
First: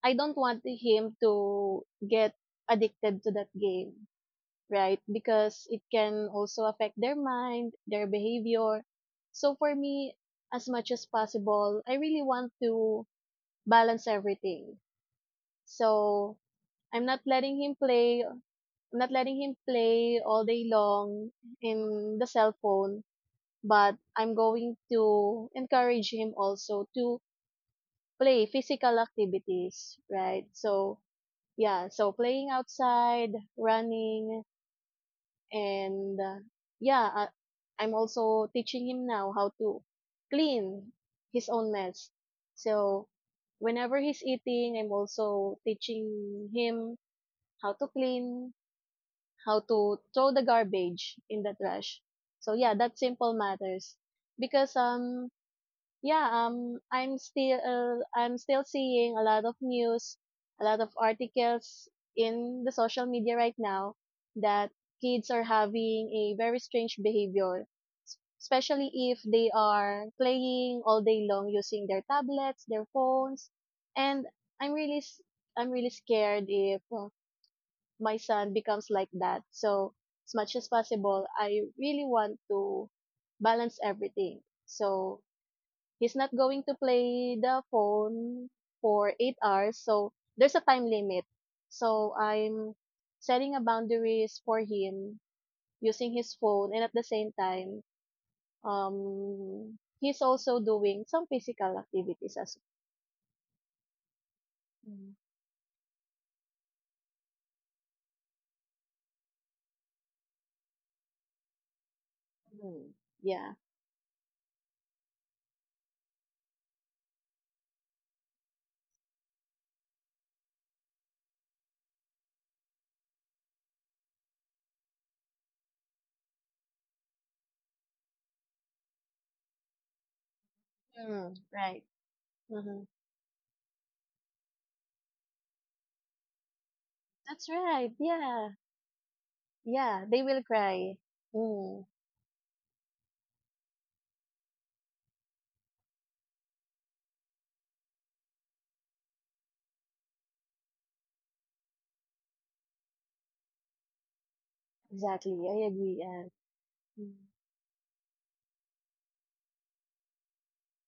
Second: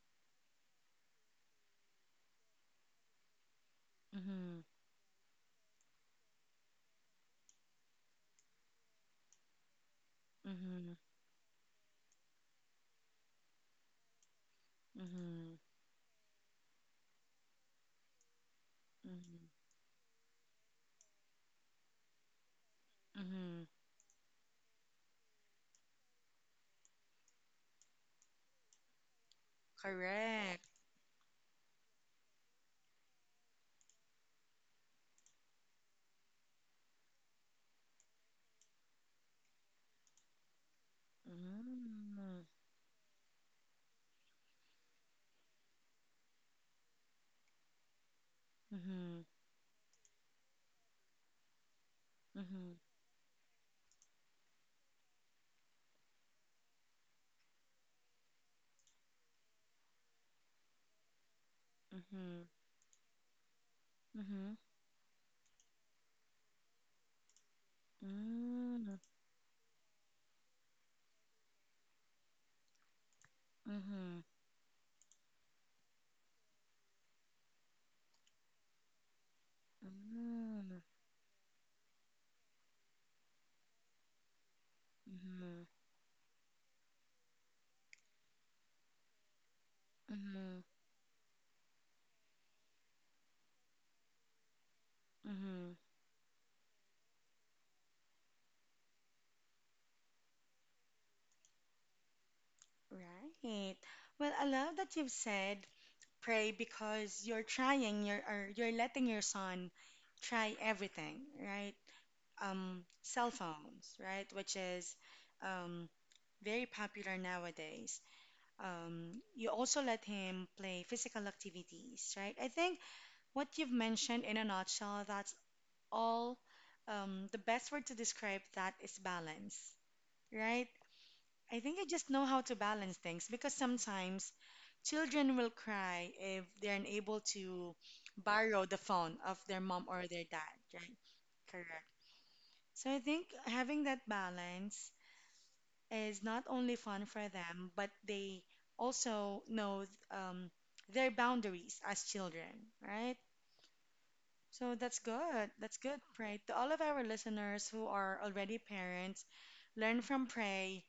B: I don't want him to get addicted to that game, right? Because it can also affect their mind, their behavior. So for me, as much
A: Mm-hmm.
B: as possible, I really want to balance everything.
A: Mm-hmm.
B: So I'm not letting him play, I'm not letting
A: Mm-hmm.
B: him play all day long in the cell phone,
A: Mm-hmm.
B: but I'm going to encourage him also to play physical activities, right?
A: Correct.
B: So yeah, so playing outside, running. And yeah, I'm also teaching him now how to clean his own mess.
A: Mm-hmm.
B: So whenever he's eating, I'm also teaching him how to clean,
A: Mm-hmm.
B: how to throw the garbage in the trash. So yeah,
A: Mm-hmm.
B: that simple matters. Because Yeah, I'm still seeing a lot of news, a lot of articles
A: Mm-hmm.
B: in the social media right now,
A: Mm-hmm.
B: that kids are having a very strange behavior, s- especially if they are playing all day long using their tablets, their phones.
A: Mm-hmm.
B: And I'm really scared if my son becomes like that. So as much as
A: Mm,
B: possible, I really want to balance everything. So
A: mhm,
B: he's not going to play the phone for 8 hours. So there's a
A: mhm,
B: time limit. So I'm setting a boundaries for him
A: mhm.
B: using his phone, and at the same time, he's also doing some physical activities as
A: Right. Well, I love that you've
B: Mm.
A: said, Pray, because you're trying, you're or you're letting your son try everything, right?
B: Mm,
A: Cell
B: yeah.
A: phones, right? Which is um, very popular nowadays. Um, you also let him play physical activities, right? I think what you've mentioned in a nutshell, that's all. The best word to describe that is balance, right?
B: Mm,
A: I think
B: right.
A: I just know how to
B: Mm-hmm.
A: balance things because sometimes children will cry if they're unable
B: That's
A: to
B: right. Yeah.
A: borrow the phone of their mom
B: Yeah.
A: or
B: They
A: their
B: will
A: dad,
B: cry.
A: right? Correct.
B: Mm,
A: So I think having that balance is not only fun for them, but they also know um, their boundaries as children, right? So that's
B: exactly.
A: good.
B: I
A: That's
B: agree.
A: good,
B: Yeah.
A: Pray. To all of our
B: Mm.
A: listeners who are already parents, learn from Pray.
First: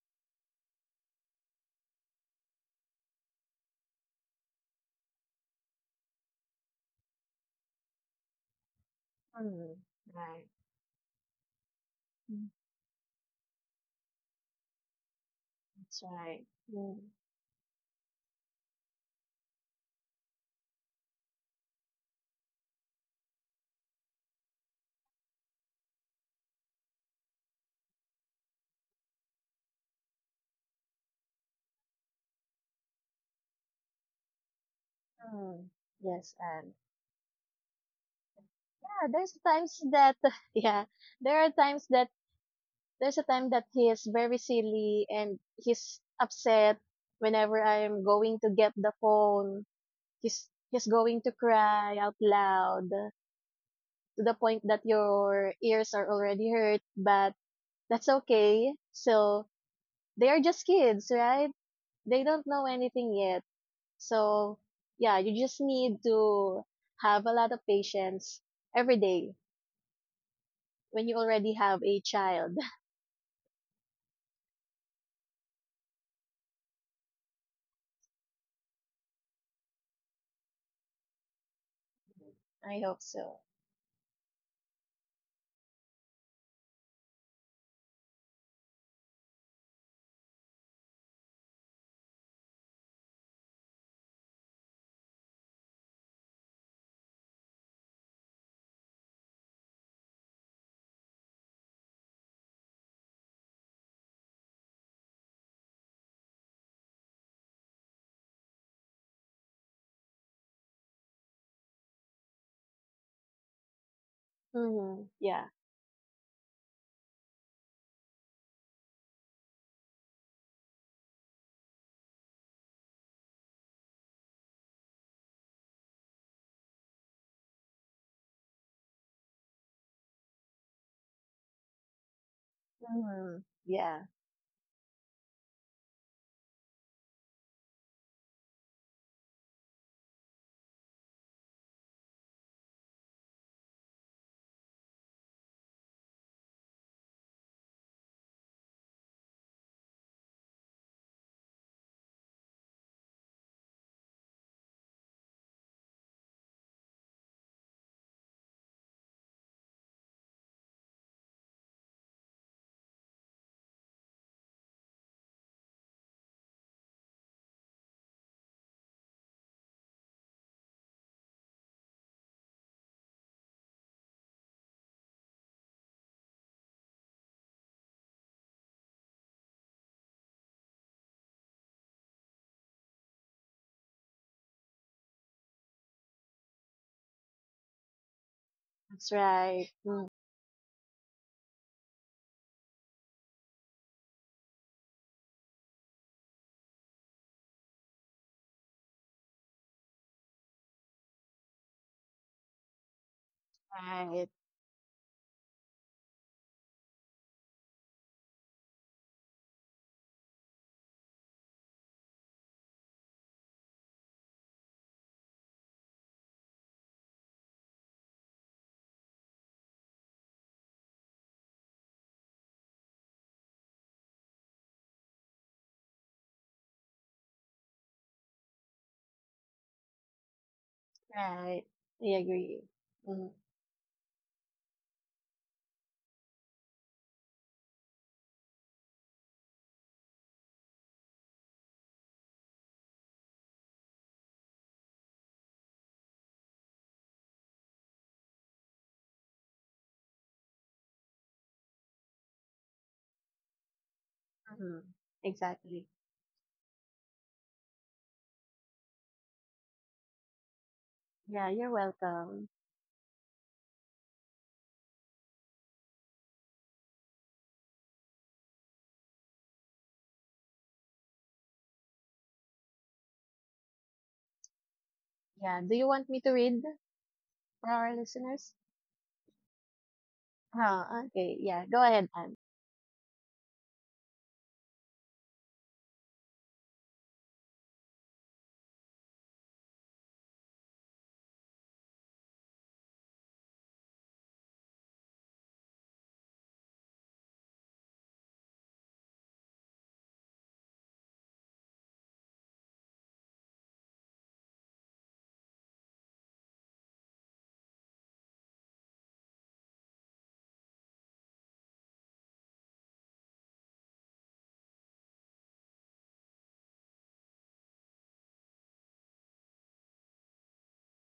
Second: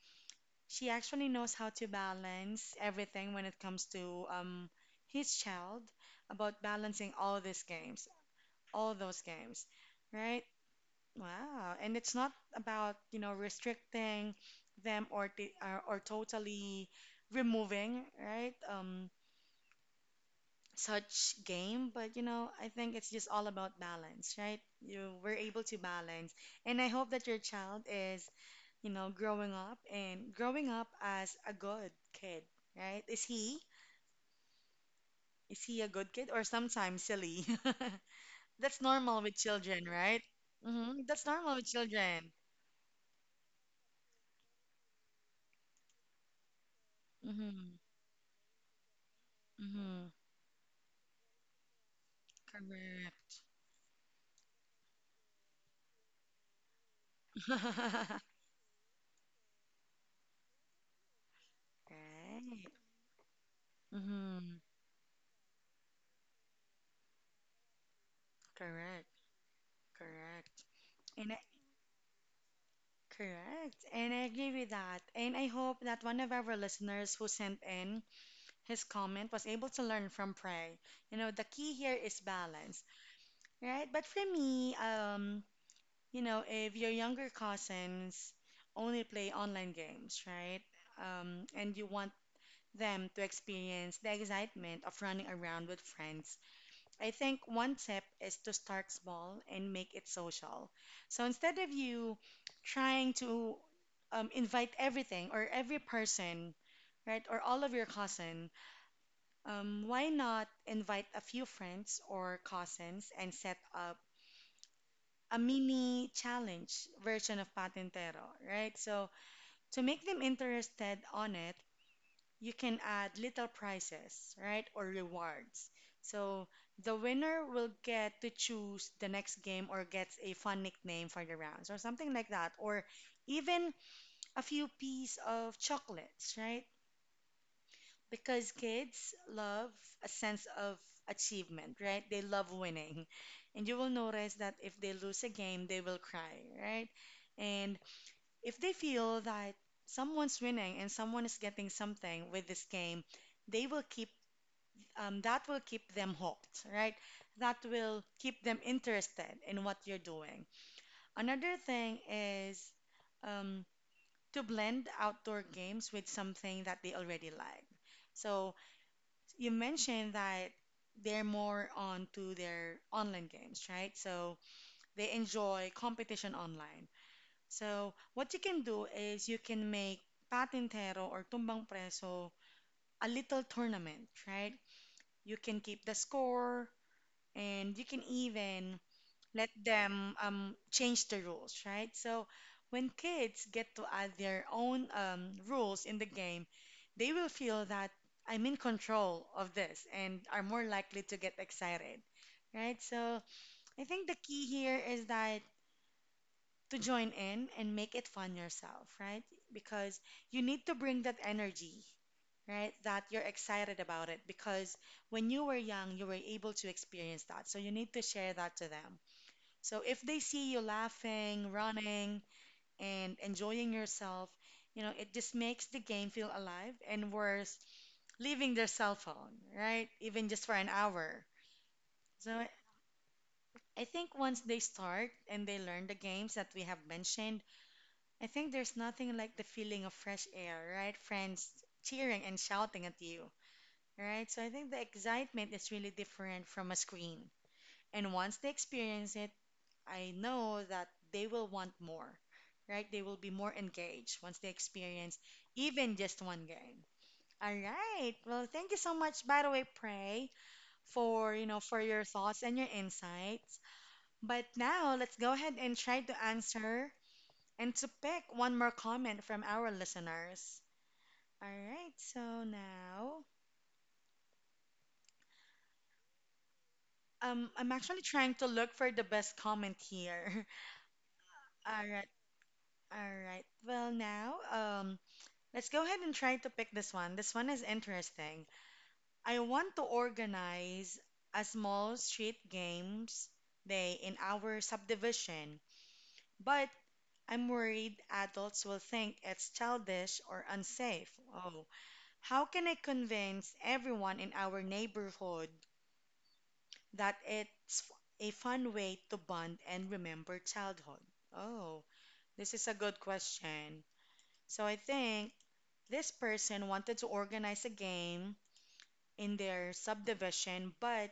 A: She actually knows how to balance everything when it comes to his child, about balancing all these games, all those games,
B: Mm,
A: right?
B: right.
A: Wow. And it's not
B: Mm.
A: about, you know, restricting them or
B: That's right.
A: totally
B: Mm.
A: removing, right? Such game, but you know, I think it's just all about balance, right? You we're able to balance, and I hope that your child is, you know, growing up as a good kid, right? Is he is
B: Mm,
A: he a good kid
B: yes.
A: or
B: And
A: sometimes silly? That's
B: yeah,
A: normal
B: there's
A: with
B: times
A: children,
B: that
A: right?
B: yeah,
A: Hmm. That's
B: there are
A: normal with
B: times that
A: children.
B: there's a time that he is very silly and he's upset whenever
A: Mm-hmm.
B: I'm going to get the phone.
A: Mm-hmm.
B: He's going to cry out loud
A: Correct.
B: to the point that your ears are already hurt, but that's okay. So they are just kids, right? They don't know
A: Right.
B: anything yet. So
A: Mm-hmm.
B: yeah, you just need to have a lot of patience every
A: Correct.
B: day
A: Correct.
B: When you
A: And
B: already have a child.
A: correct. And I agree with that. And I hope that one of our listeners who sent in his comment was able to learn from Prey. You know, the key here is
B: I
A: balance,
B: hope so.
A: right? But for me, you know, if your younger cousins only play online games, right? And you want them to experience the excitement of running around with friends, I think one tip is to start small and make it social. So instead of you trying to invite everything or every person, right, or all of your cousin, why not invite a few friends or cousins and set up
B: Hmm.
A: a
B: Yeah.
A: mini challenge version of Patentero, right? So to make them interested on it, you can add little prizes, right, or rewards. So the winner will get to choose the next game or gets a fun nickname for the rounds or something like that, or
B: Hmm.
A: even
B: Yeah.
A: a few pieces of chocolates, right? Because kids love a sense of achievement, right? They love winning. And you will notice that if they lose a game, they will cry, right? And if they feel that someone's winning and someone is getting something with this game, they will keep that will keep them hooked, right? That will keep them interested in what you're doing. Another thing is um, to blend outdoor games with something that they already like. So you mentioned that they're more onto their online games, right? So they enjoy competition online. So what you can do is you can make Patintero or Tumbang Preso a little tournament, right? You can keep the score, and you can even
B: That's
A: let
B: right. Mm.
A: them change the rules, right? So when kids get to add their own rules in the game, they will feel that I'm in control of this and are more likely to get excited, right? So I think the
B: Right.
A: key here is that to join in and make it fun yourself, right? Because you need to bring that energy, right? That you're excited about it because when you were young, you were able to experience that. So you need to share that to them. So if they see you laughing, running, and enjoying yourself, you know, it just makes the game feel alive and worth leaving their cell phone, right? Even just for an hour.
B: Right. I
A: So I
B: agree. Hmm.
A: I think once they start and they learn the games that we have mentioned, I think there's nothing like the feeling of fresh air, right? Friends cheering and shouting at you, right? So I think the excitement is really different from a screen. And once they experience it, I know that they will want more, right? They will be more engaged once they
B: Hmm.
A: experience
B: Exactly.
A: even just one game. All right. Well, thank you so much, by the way, Prey, for,
B: Yeah,
A: you know,
B: you're
A: for your thoughts
B: welcome.
A: and your insights. But now let's go ahead and try to answer and to pick one more comment from our listeners. All right. So now,
B: Yeah. Do you want me to read for
A: I'm
B: our
A: actually trying to
B: listeners?
A: look for the best comment here.
B: Huh, okay. Yeah. Go
A: All
B: ahead,
A: right.
B: Anne.
A: All right. Well, now, let's go ahead and try to pick this one. This one is interesting. I want to organize a small street games day in our subdivision, but I'm worried adults will think it's childish or unsafe. Oh, how can I convince everyone in our neighborhood that a fun way to bond and remember childhood? Oh, this is a good question. So I think this person wanted to organize a game in their subdivision, but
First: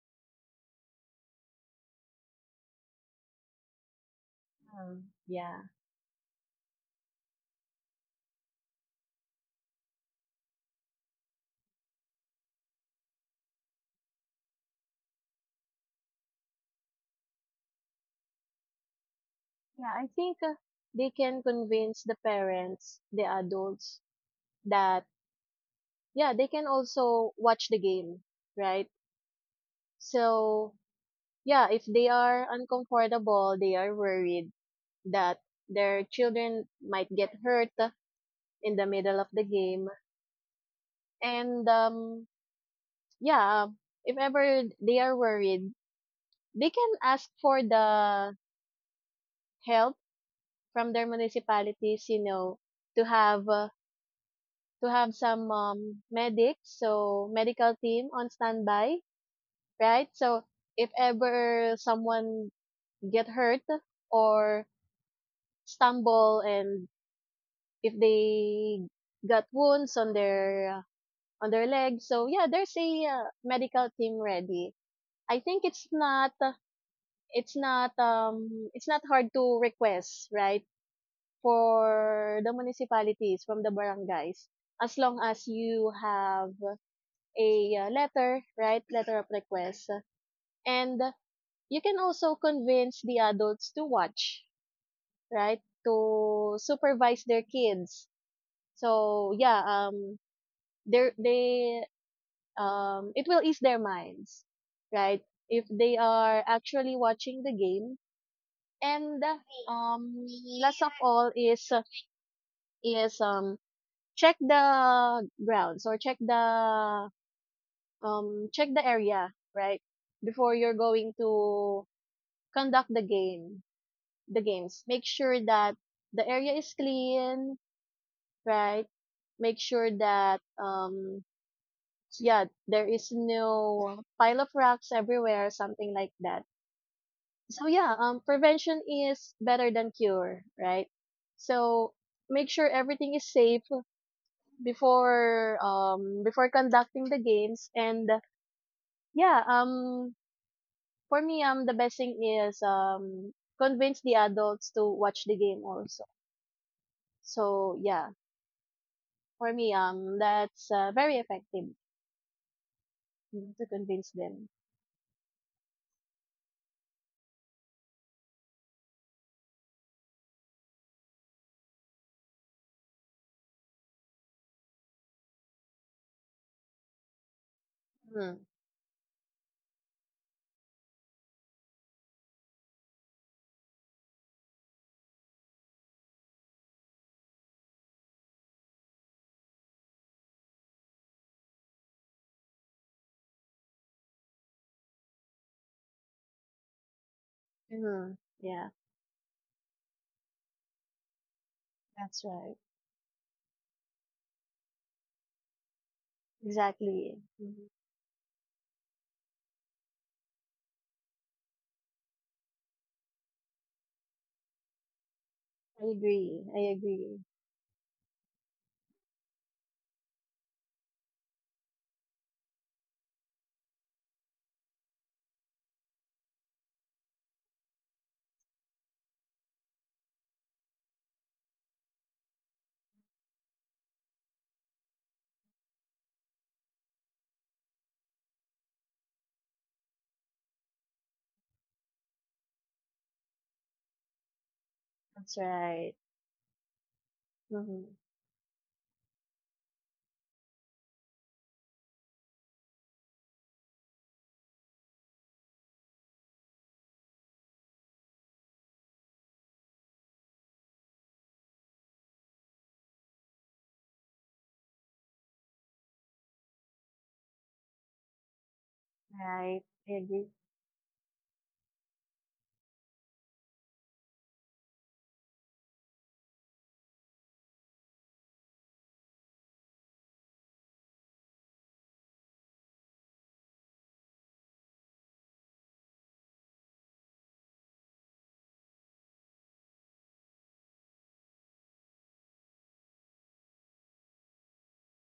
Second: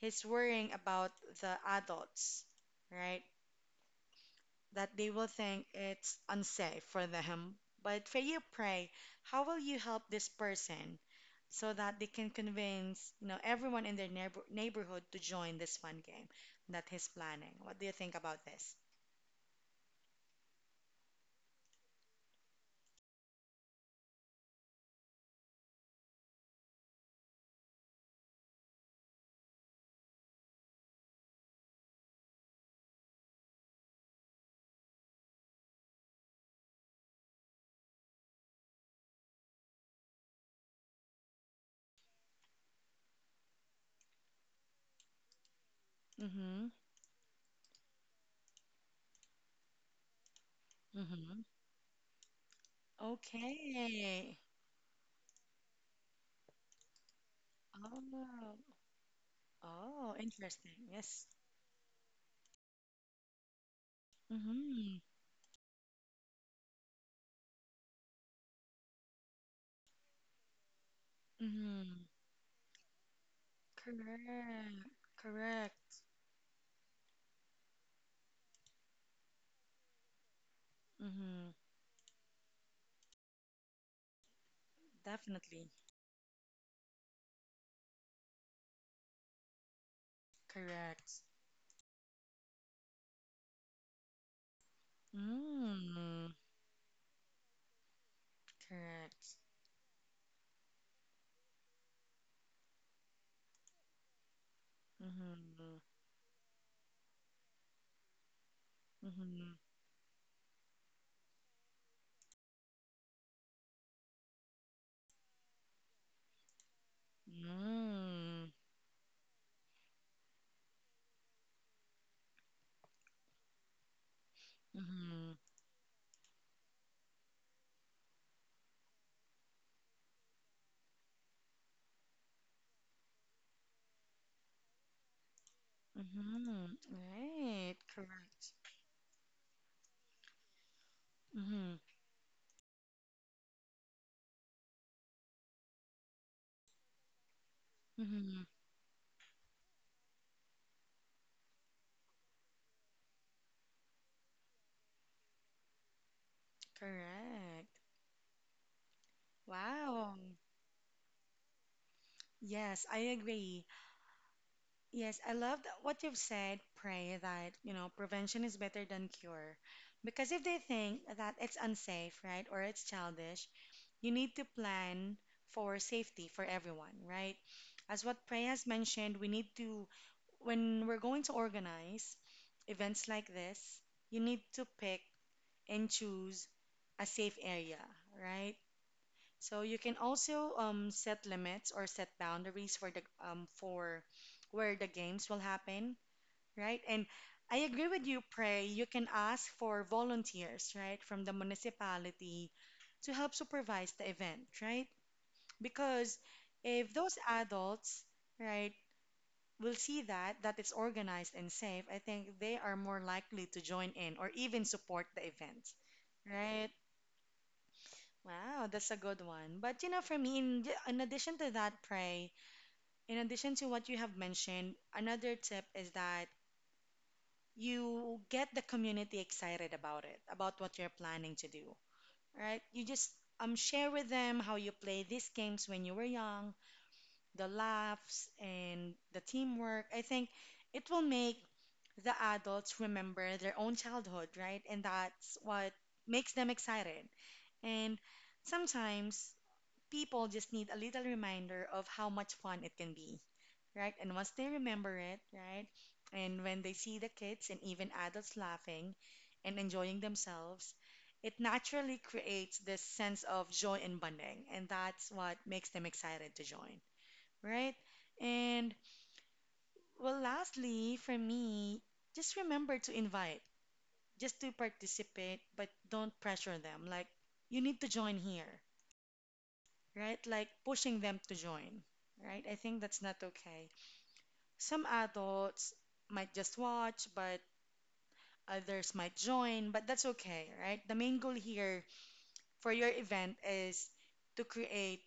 A: he's worrying about the adults, right? That
B: Mm,
A: they will
B: yeah.
A: think it's unsafe for them. But for you, pray, how will you help this person so that they can convince, you know, everyone in their neighborhood to join this fun game that he's planning? What do you think about this?
B: Yeah, I think they can convince the parents, the adults, that, yeah, they can also watch the game, right? So, yeah, if they are uncomfortable, they are worried that their children might get hurt in the middle of the game. And yeah, if ever they are worried,
A: Mm-hmm.
B: they can ask for the help from their
A: Mm-hmm.
B: municipalities, to have uh,
A: Okay.
B: to have some medics, so medical team on
A: Oh.
B: standby, right?
A: Oh,
B: So
A: interesting.
B: if
A: Yes.
B: ever someone get hurt or
A: Mm-hmm.
B: stumble, and if they got wounds on their legs.
A: Mm-hmm.
B: So yeah, there's a medical team ready.
A: Correct.
B: I think it's
A: Correct.
B: not uh, it's not um it's not hard to request, right?
A: Mm-hmm.
B: For the municipalities, from the barangays, as long as
A: Definitely.
B: you have a letter, right? Letter of request. And
A: Correct.
B: you can also convince the adults to watch, right?
A: Mm.
B: To supervise their kids. So
A: Correct.
B: yeah, they it will ease their minds, right? If
A: Mm-hmm.
B: they are actually watching the game. And
A: Mm-hmm.
B: um, last of all is check the grounds, or check the um
A: Mm.
B: check the area, right? Before you're going to conduct the game, the games, make
A: Mm-hmm.
B: sure that the area is clean, right? Make sure that yeah, there is no pile of rocks everywhere, something like that.
A: Mm-hmm.
B: So
A: Right.
B: yeah,
A: Correct.
B: prevention is better than cure, right?
A: Mm-hmm.
B: So make sure everything is safe before conducting the games. And
A: Mm-hmm.
B: yeah, for me, the best thing is, convince the adults to watch the game also.
A: Correct.
B: So yeah, for me,
A: Wow.
B: that's very effective,
A: Yes, I
B: to
A: agree.
B: convince them.
A: Yes, I love that what you've said, Pray, that, you know, prevention is better than cure. Because if they think that it's unsafe, right, or it's childish, you need to plan for safety for everyone, right? As what
B: Mm-hmm.
A: Pray has mentioned, we need to, when we're going to organize events like this, you need to pick and choose a safe area, right? So you can also set limits or set boundaries for the for where the games will happen, right? And I agree with
B: Mm.
A: you,
B: Yeah,
A: Prey. You can ask for volunteers, right, from the
B: that's right.
A: municipality to help supervise the event, right? Because if
B: Exactly.
A: those
B: Hmm.
A: adults, right, will see that it's organized and safe, I think they are more likely to join in or even support the event,
B: I agree. I
A: right?
B: agree.
A: Wow, that's a good one. But you know, for me, in addition to that, Pray, in addition to what you have mentioned, another tip is that you get the community excited about it, about what you're planning to do, right? You just share with them how you play these games when you were young, the laughs and the teamwork. I think it will make the adults remember their own childhood, right? And
B: That's
A: that's what
B: right.
A: makes them excited.
B: Hmm.
A: And sometimes people just need a little reminder of how much fun it can be, right? And once they remember it, right? And when they see the kids and even adults laughing and enjoying themselves, it naturally creates this sense of joy and bonding. And that's what makes them excited to join, right? And
B: Right. I
A: well,
B: agree.
A: lastly, for me, just remember to invite, just to participate, but don't pressure them. Like, you need to join here right? Like pushing them to join, right? I think that's not okay. Some adults might just watch, but others might join, but that's okay, right? The main goal here for your event is to create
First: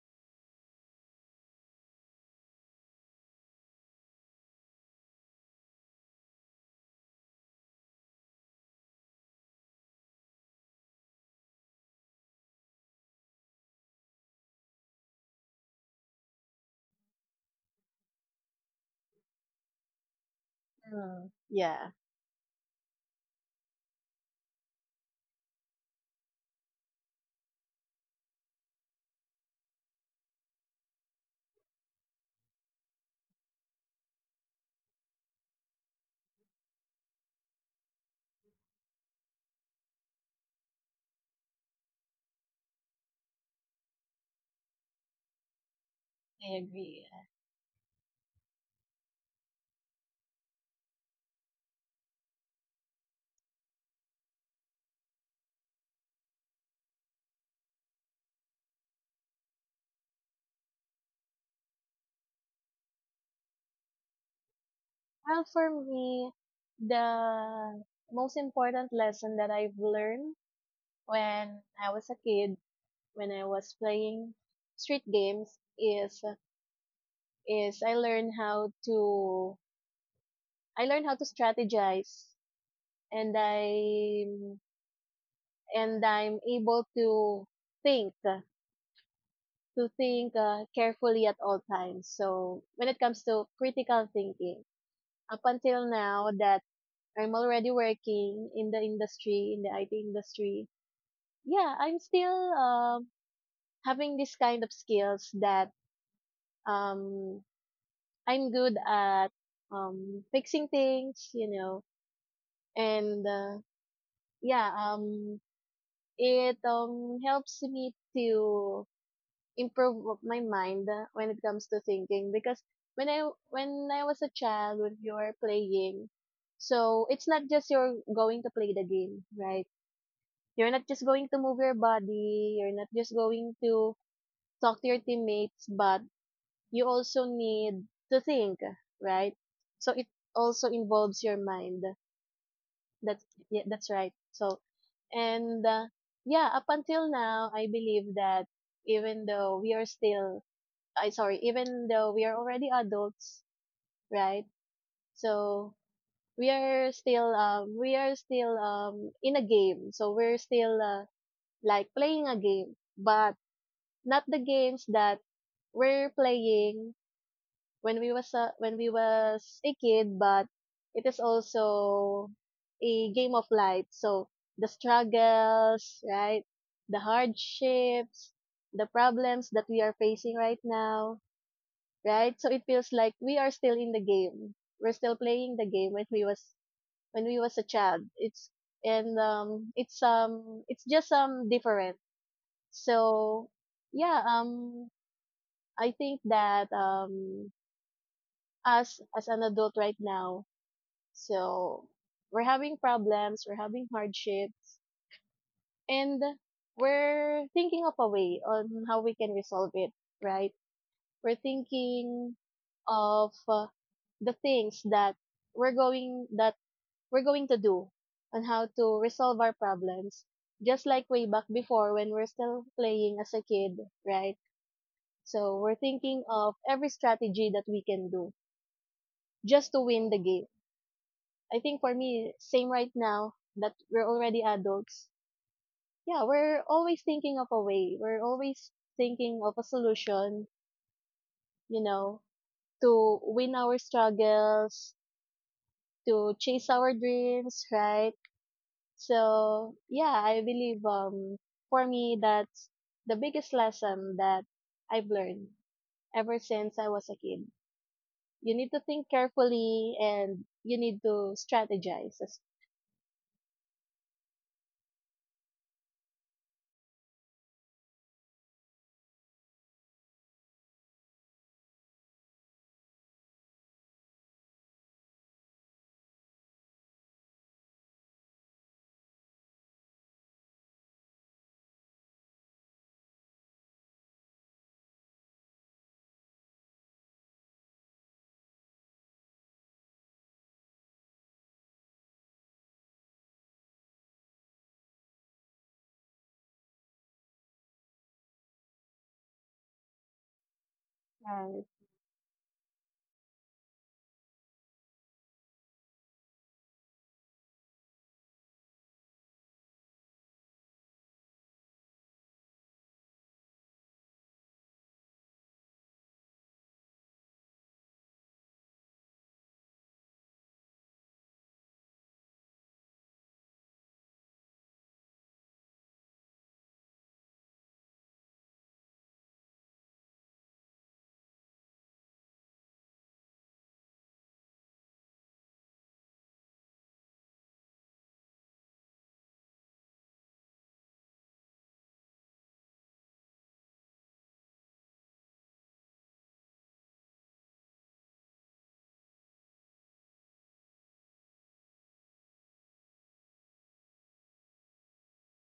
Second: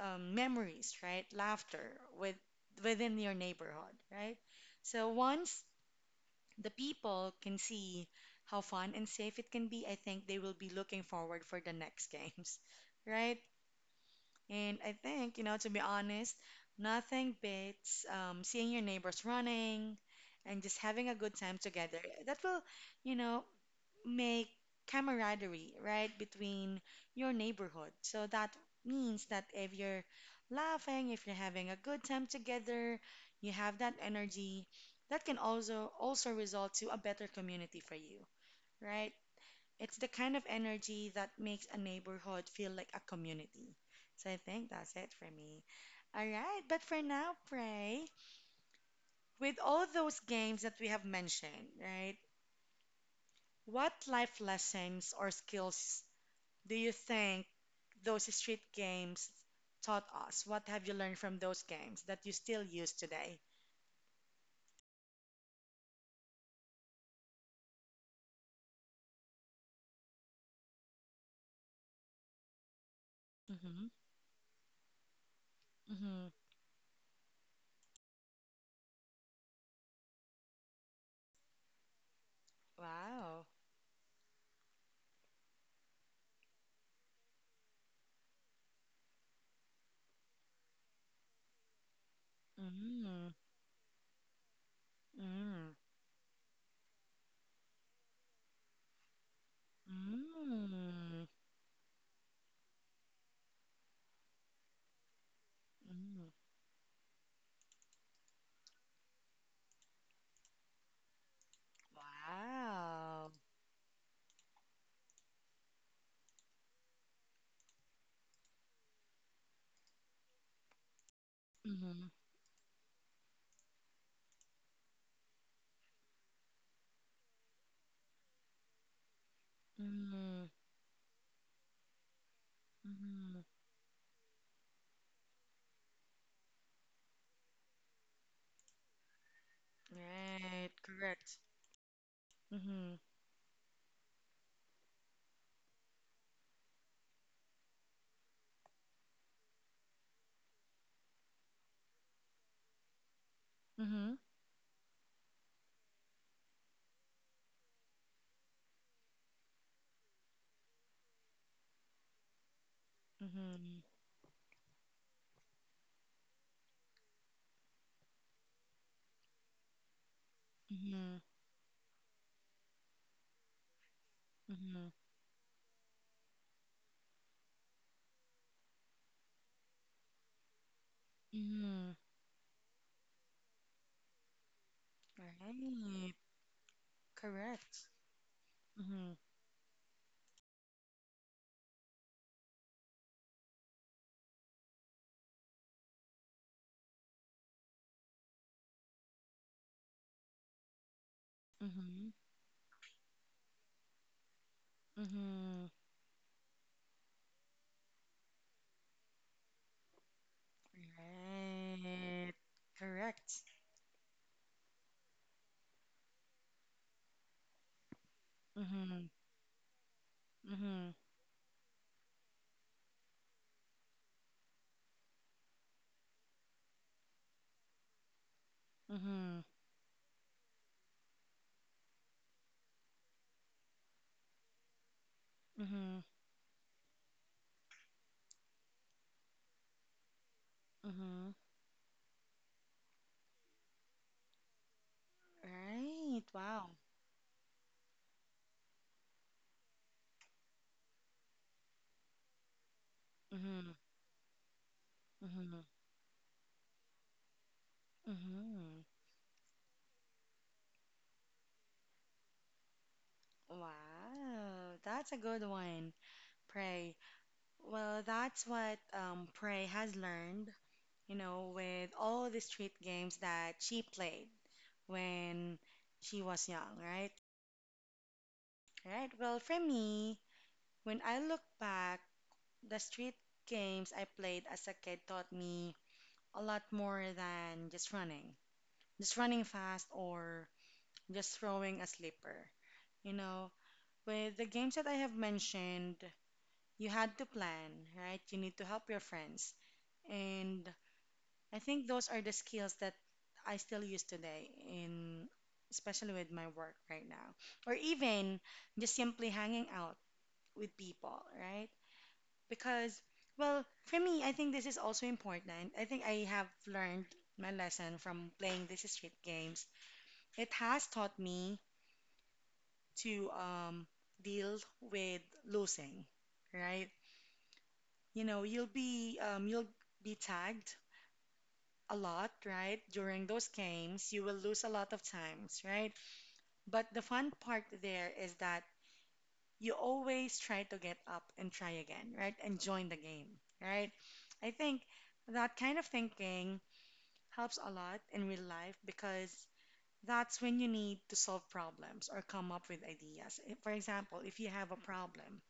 A: memories, right? Laughter with within your neighborhood, right? So once the people can see how fun and safe it can be, I think they will be looking forward for the next games, right? And I think, you know, to be honest, nothing beats seeing your neighbors running and just having a
B: Mm.
A: good time
B: Yeah.
A: together. That will, you know, make camaraderie, right, between your neighborhood. So that means that if you're laughing, if you're having a good time together, you have that energy, that can also result to a better community for you, right? It's the kind of energy that makes a neighborhood feel like a community. So I think that's it for me. All
B: I
A: right, but for
B: agree.
A: now, Pray, with all those games that we have mentioned, right? What life lessons or skills do you think those street games taught us? What have you learned from those games that you still use today?
B: Well, for me, the most important lesson that I've learned when I was a kid, when I was
A: Mm-hmm.
B: playing street games, is
A: Mm-hmm.
B: is I learned how to strategize. and
A: Wow.
B: I and I'm able to think think carefully at all times. So when it comes
A: Mm.
B: to critical thinking, up
A: Mm.
B: until now, that I'm already working in the industry, in the IT industry.
A: Mm.
B: Yeah, I'm still having this kind of skills that,
A: Mm.
B: um, I'm good at fixing things, and
A: Wow.
B: yeah, it helps me to improve my mind when it comes to
A: Mm-hmm.
B: thinking. Because when I was a child, when you're playing, so it's not just you're going to play the game, right?
A: Mm-hmm.
B: You're not just going to move your body, you're not just
A: Mm-hmm.
B: going to talk to your teammates, but you also need to think, right? So it also
A: Right.
B: involves your
A: Correct.
B: mind.
A: Mm-hmm.
B: That's yeah, that's right. And uh, yeah, Up until now, I believe that even though we are still, even though we are already adults,
A: Mm-hmm.
B: right? So we are still, in a game. So we're still like playing a game, but
A: Mm-hmm.
B: not the games that we're playing when when we was a kid, but it
A: Mm-hmm.
B: is also a game of life. So the
A: Mm-hmm.
B: struggles, right? The hardships, the problems that we are facing right now,
A: Mm-hmm.
B: right? So it feels like we are still in the game. We're still playing the game
A: Right.
B: when we was a
A: Correct.
B: child. It's
A: Mm-hmm.
B: and it's it's just different. So yeah, um I think that us as an adult right now, so
A: Mm-hmm.
B: we're having problems, we're having hardships,
A: Mm-hmm.
B: and we're thinking of a way on how we can resolve it, right? We're
A: Right.
B: thinking of
A: Correct.
B: uh, the things that we're going that we're going to do on how to
A: Mm-hmm.
B: resolve our problems, just
A: Mm-hmm.
B: like way back before when we're still playing as a kid, right? So we're thinking of every strategy that we can do
A: Mm-hmm.
B: just to win the game. I think for me, same right now that we're already adults.
A: Mm-hmm.
B: Yeah, we're always thinking of a way. We're always thinking of a solution,
A: Mm-hmm.
B: you know, to win our struggles,
A: Right.
B: to chase
A: Wow.
B: our dreams, right? So, yeah, I believe for me that's the biggest
A: Mm-hmm.
B: lesson that I've learned
A: Mm-hmm.
B: ever since I was a kid. You need to
A: Mm-hmm.
B: think carefully and you need to strategize as
A: Wow. That's a good one. Pray. Well, that's what Prey has learned you know, with all the street games that she played when she was young, right? Right. Well, for me, when I look back, the street games I played as a kid taught me a lot more than just running fast or just throwing a slipper. You know, with the games that I have mentioned, you had to plan, right? You need to help your friends. And
B: uh,
A: I think those are the skills that I still use today in especially with my work right now or even just simply hanging out with people, right? Because well, for me, I think this is also important. I think I have learned my lesson from playing these street games. It has taught me to deal with losing, right? You know, you'll be tagged a lot, right? During those games, you will lose a lot of times, right? But the fun part there is that you always try to get up and try again, right? And join the game, right? I think that kind of thinking helps a lot in real life because that's when you need to solve problems or come up with ideas. For example, if you have a problem,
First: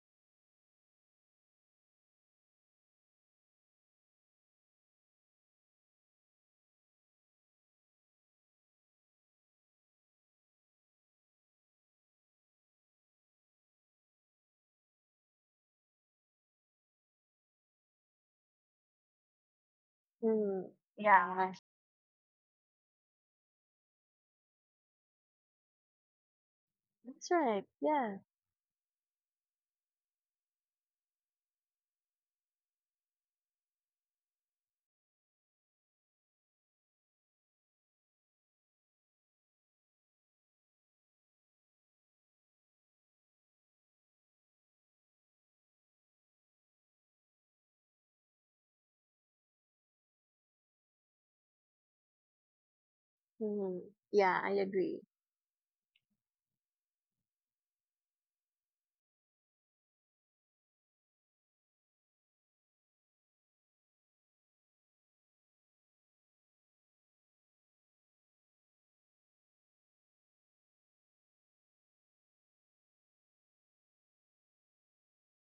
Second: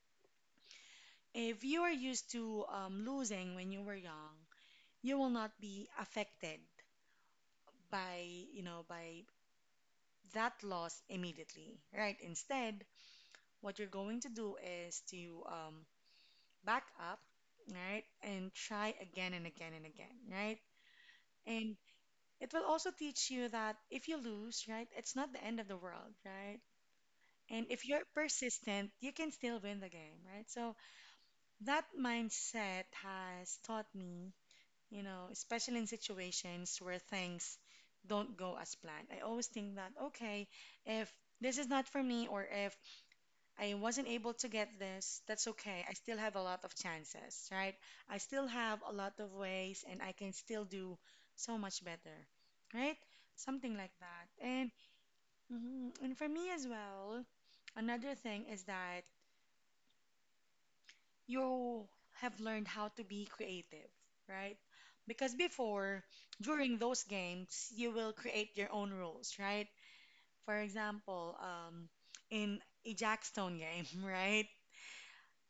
A: if you are used to losing when you were young, you will not be affected by you know by that loss immediately, right? Instead, what you're going to do is to back up, right? And try again and again and again, right?
B: Hmm. Yeah,
A: And it will also teach you that if you lose, right, it's not the end of the world, right?
B: that's right.
A: And if you're
B: Yeah.
A: persistent, you can still win the game, right? So that mindset has taught me, you know, especially in situations where things don't go as planned. I always think that, okay, if this is not for me or if I wasn't able to get this. That's okay. I still have a lot of chances, right? I still have a lot of ways and I can still do so much better, right? Something
B: Hmm.
A: like that.
B: Yeah, I
A: And
B: agree.
A: mhm, and for me as well, another thing is that you have learned how to be creative, right? Because before, during those games, you will create your own rules, right? For example, in a Jackstone game, right?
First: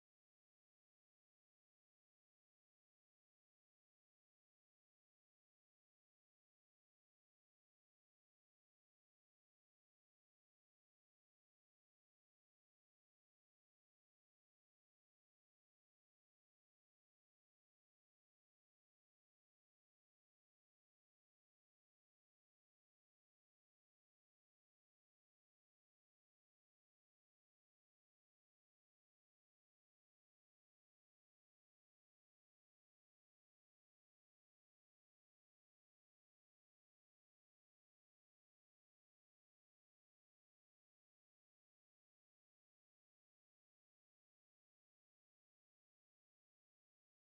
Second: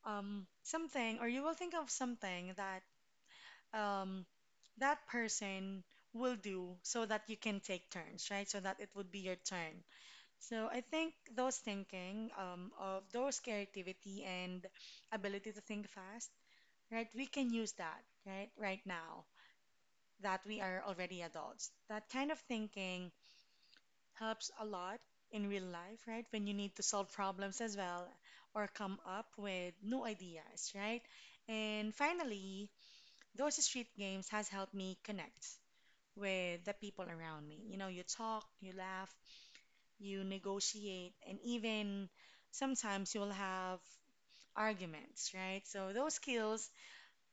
A: something, or you will think of something that um, that person will do so that you can take turns, right? So that it would be your turn. So I think those thinking of those creativity and ability to think fast, right? We can use that, right? Right now that we are already adults. That kind of thinking helps a lot in real life, right? When you need to solve problems as well or come up with new ideas, right? And finally, those street games has helped me connect with the people around me. You know, you talk, you laugh, you negotiate, and even sometimes you'll have arguments, right? So those skills,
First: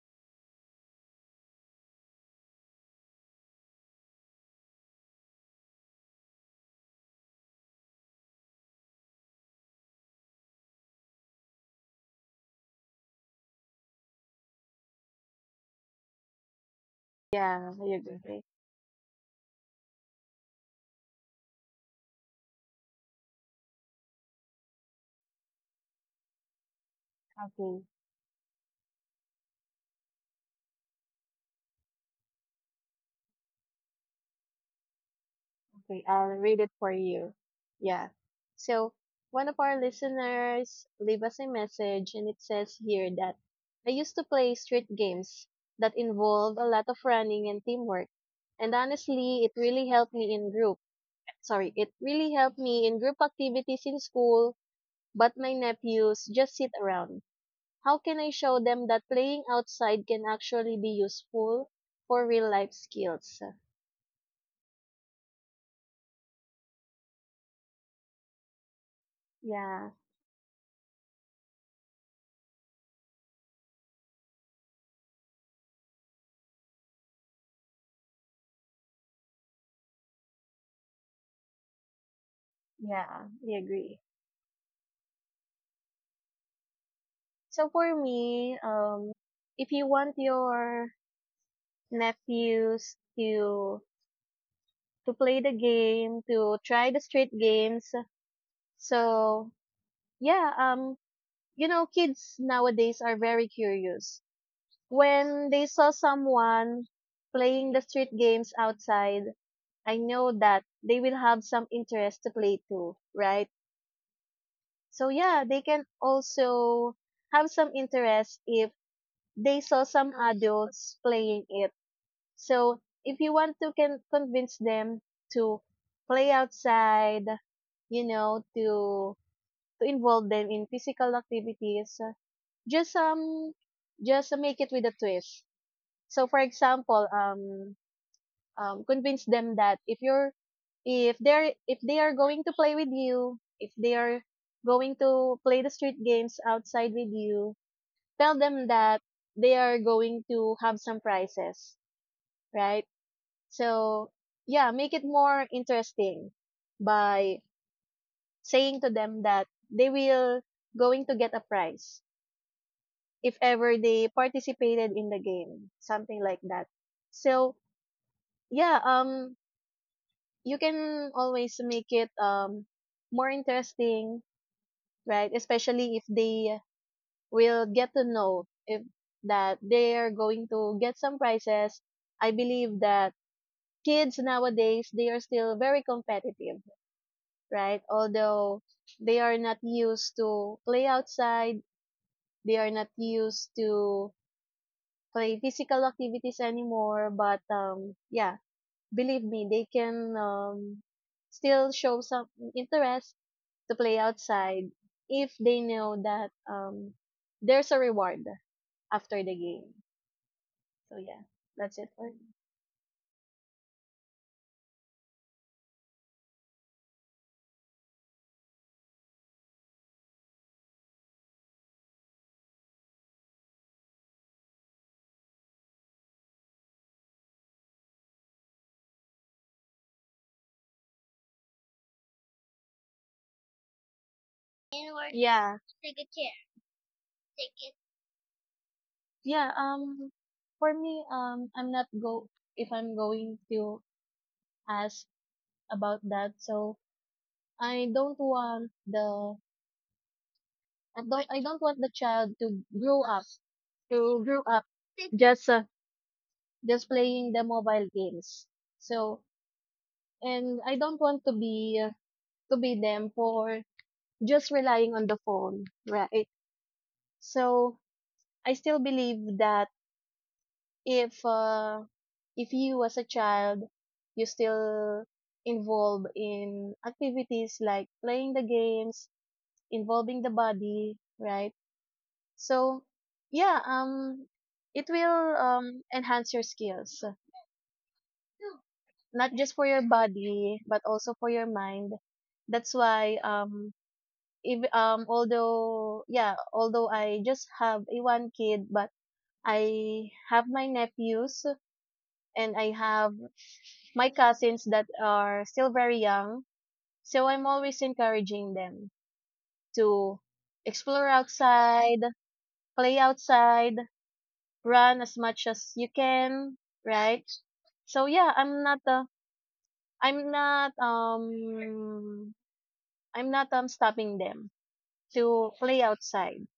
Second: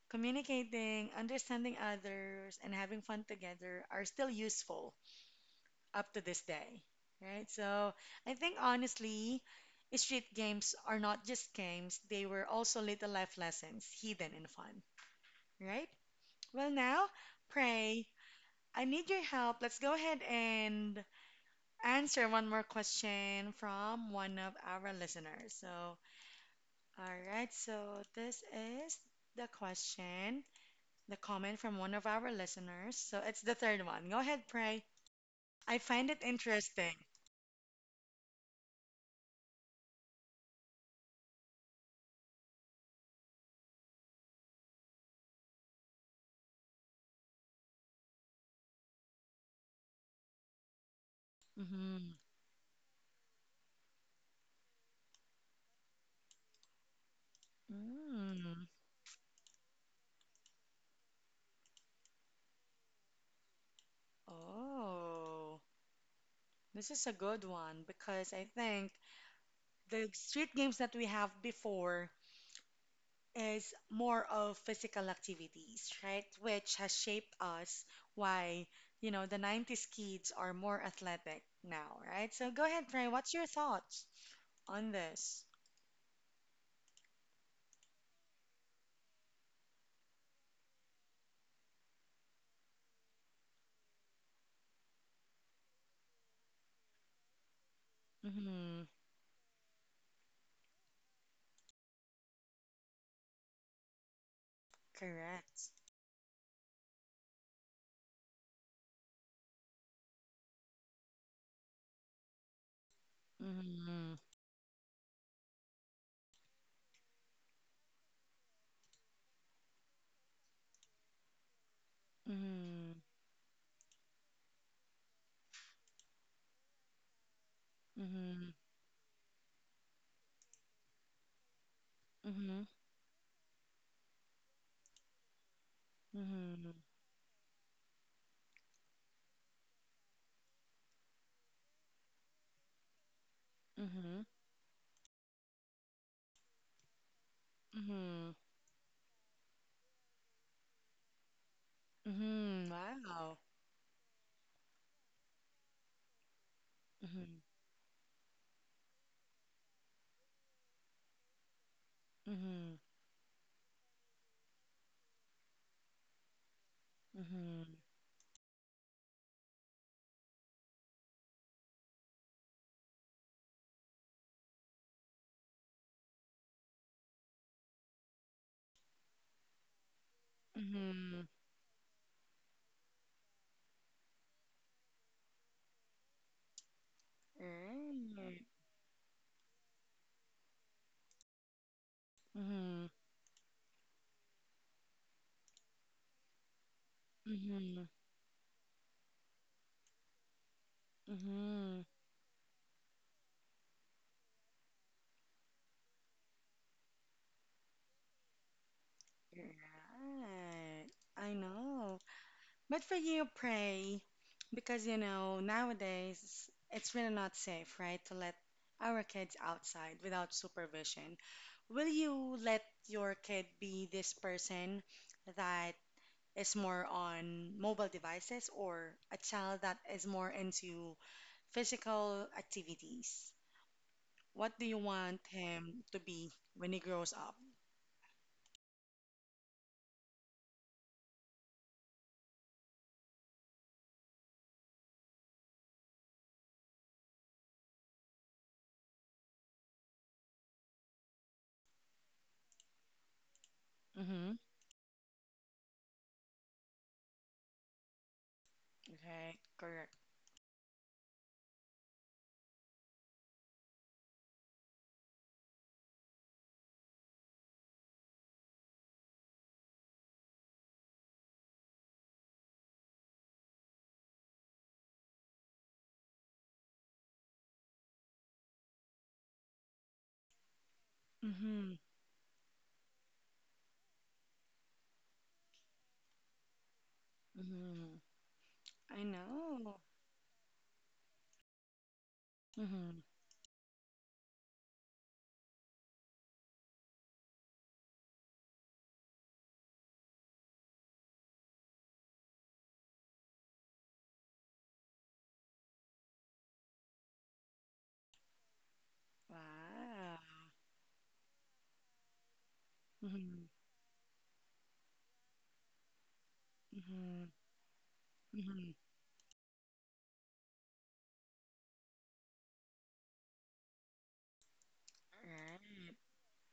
A: communicating, understanding others, and having fun together are still useful up to this day, right? So I think honestly, street games are not just games, they were also little life lessons, hidden and fun, right? Well, now,
B: Yeah, I
A: pray.
B: agree. Okay.
A: I need your help. Let's go ahead and answer one more question from one of our listeners. So, all right,
B: Okay.
A: so this is the question, the comment from one of our listeners. So it's the third one. Go ahead, pray. I
B: Okay.
A: find it
B: I'll read it
A: interesting.
B: for you. Yeah. So one of our listeners leave us a message and it says here that I used to play street games that involved a lot of running and teamwork. And honestly, it really helped me in group. Sorry, it
A: Mm-hmm.
B: really helped me in group activities in school, but my nephews just sit around. How can I show
A: Mm.
B: them that playing outside can actually be useful for real life skills?
A: Oh, this is a good one because I think
B: Yeah,
A: the street games that we have before is more of physical activities, right? Which has shaped us why, you know, the 90s kids are more athletic now, right? So go ahead, Pray.
B: yeah,
A: What's your
B: we agree.
A: thoughts on this?
B: So for me, if you want your nephews to play the game, to try the street games,
A: Mm-hmm.
B: so yeah, you know, kids nowadays are very curious. When they
A: Correct.
B: saw someone playing the street games outside, I know that they will have some interest to play too, right?
A: Mm-hmm.
B: So yeah, they can also have some interest if they saw some adults playing it. So
A: Mm-hmm.
B: if you want to can convince them to play outside, you know,
A: Mm-hmm.
B: to involve them in physical activities,
A: Mm-hmm.
B: just um just make it with a twist. So for
A: Mm-hmm.
B: example, convince them that if they are going to play with you, if they are
A: Mm-hmm.
B: going to play the street games outside with you, tell
A: Mm-hmm.
B: them that they are going to have some prizes,
A: Mm-hmm.
B: right?
A: Wow.
B: So yeah, make it more interesting by
A: Mm-hmm.
B: saying to them that they will going to get a prize
A: Mm-hmm.
B: if ever they participated in the game, something like that. So
A: Mhm.
B: yeah, you can always make it more interesting, right? Especially if they will get to know if that they are going to get some
A: Mhm.
B: prizes. I believe that kids nowadays they are still very competitive, right?
A: Right.
B: Although they are not used to play outside, they are not
A: Mhm.
B: used to play physical activities anymore. But
A: Mhm.
B: yeah, believe me, they can still
A: Mhm.
B: show some interest to play outside if they know that there's a reward after the game.
A: Right.
B: So yeah,
A: I
B: that's it
A: know.
B: for me.
A: But for you, pray, because you know, nowadays it's really not safe, right, to let our kids outside without supervision. Will you let your kid be this person that is more on mobile devices or a child that is more into physical activities? What do you
B: And work
A: want
B: yeah, for
A: him
B: the
A: to
B: chair.
A: be when he grows up?
B: Six. Yeah, for me I'm not go if I'm going to ask about that. So I don't want the I don't want the child to grow up to
A: Mm-hmm.
B: grow up just uh, just playing the mobile games. So
A: Okay, correct.
B: and I don't want to be them for just relying on the phone, right? So I still believe that if uh, if you as a child you still involve in activities like playing the games, involving the body, right?
A: Mm-hmm.
B: So yeah, it will enhance your skills
A: Mm-hmm. I
B: not just for your
A: know.
B: body but also for your mind. That's
A: Mm-hmm.
B: why if, although, although I just have a one kid, but I have my nephews and I have my cousins that are still very young. So I'm always encouraging them to
A: Wow.
B: explore outside, play
A: Mm-hmm.
B: outside, run as much as you can, right?
A: Mm-hmm.
B: So yeah,
A: Mm-hmm.
B: I'm not um I'm not stopping them to play
A: Right.
B: outside,